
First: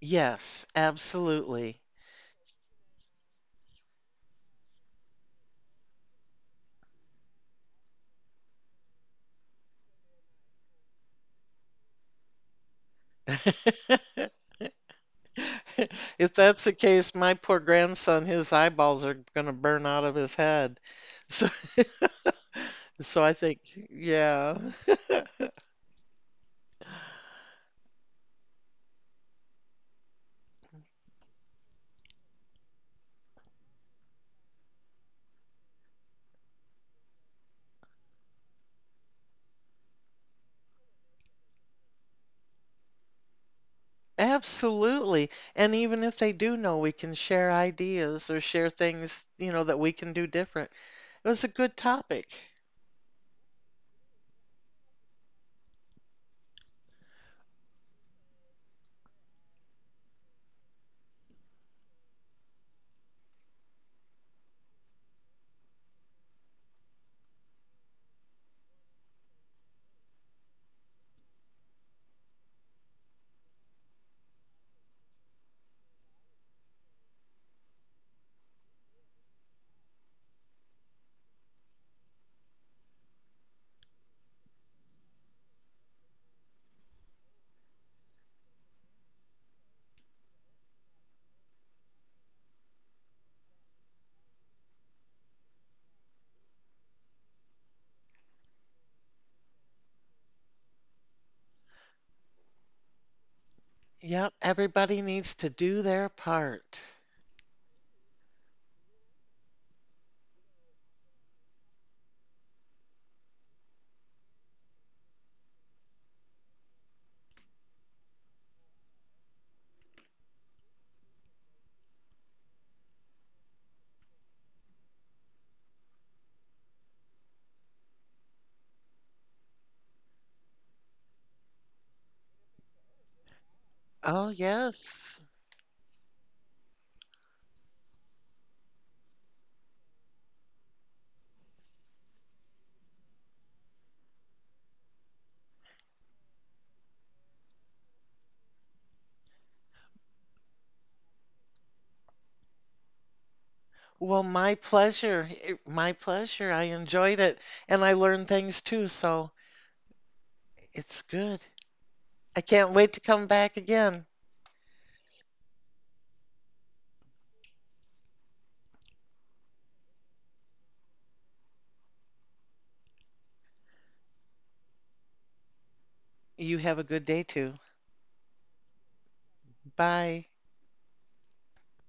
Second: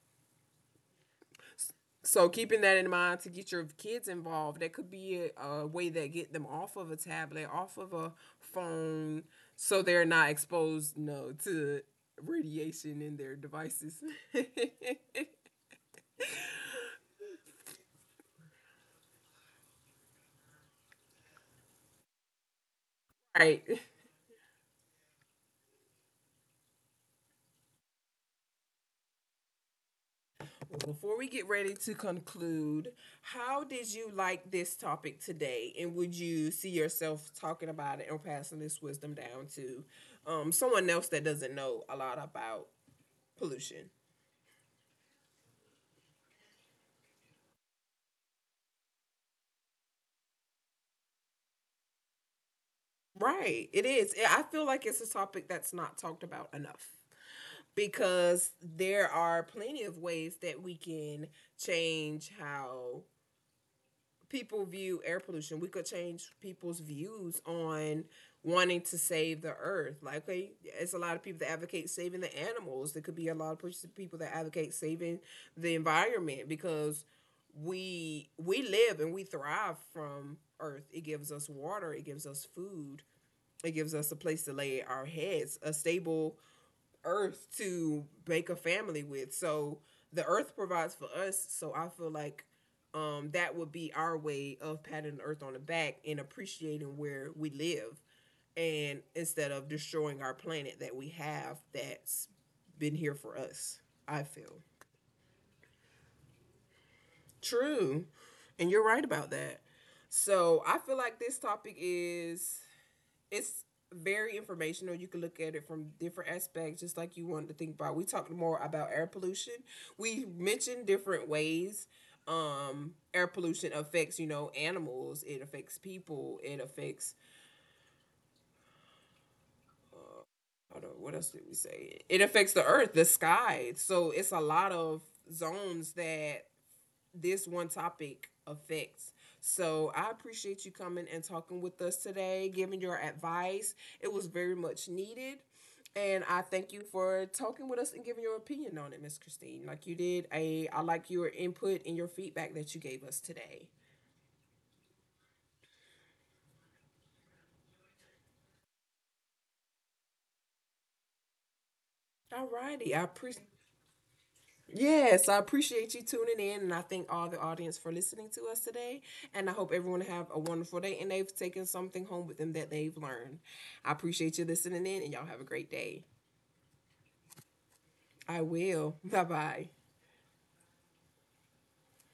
Yes, absolutely.
So keeping that in mind to get your kids involved, that could be a way that get them off of a tablet, off of a phone, so they're not exposed, you know, to radiation in their devices. All
If that's the case, my poor grandson, his eyeballs are going to burn out of his head. So so I think,
right.
yeah.
Before we get ready to conclude, how did you like this topic today, and would you see yourself talking about it or passing this wisdom down to someone else that doesn't know a lot about pollution?
Absolutely. And even if they do know, we can share ideas or share things, you know, that we can do different. It was a good topic.
Right. It is. I feel like it's a topic that's not talked about enough because there are plenty of ways that we can change how people view air pollution. We could change people's views on wanting to save the earth. Like, okay, it's a lot of people that advocate saving the animals. There could be a lot of people that advocate saving the environment, because we live and we thrive from earth. It gives us water, it gives us food, it gives us a place to lay our heads, a stable earth to make a family with. So the earth provides for us. So I feel like, that would be our way of patting the earth on the back and appreciating where we live. And instead of destroying our planet that we have that's been here for us, I
Yep,
feel.
everybody needs to do their part.
True. And you're right about that. So I feel like this topic is it's very informational. You can look at it from different aspects, just like you wanted to think about. We talked more about air pollution. We mentioned different ways air pollution affects, you know, animals, it affects people, it affects, I don't know, what else did we say? It affects the earth, the sky. So
Oh,
it's a lot of
yes.
zones that this one topic affects. So I appreciate you coming and talking with us today, giving your advice. It was very much needed. And I thank you for talking with us and giving your opinion on it, Miss Christine. Like you did, a I like your input and your feedback that you gave us today.
Well, my pleasure. It- My pleasure. I enjoyed it and I learned things too, so it's good. I can't
Alrighty,
wait to
I
come
appreciate.
back again.
Yes, I appreciate you tuning in, and I thank all the audience for listening to us today. And I hope everyone have a wonderful day, and they've taken something home with them that they've learned. I appreciate you listening in, and y'all have a great day.
You have a good day too.
I will. Bye bye.
Bye.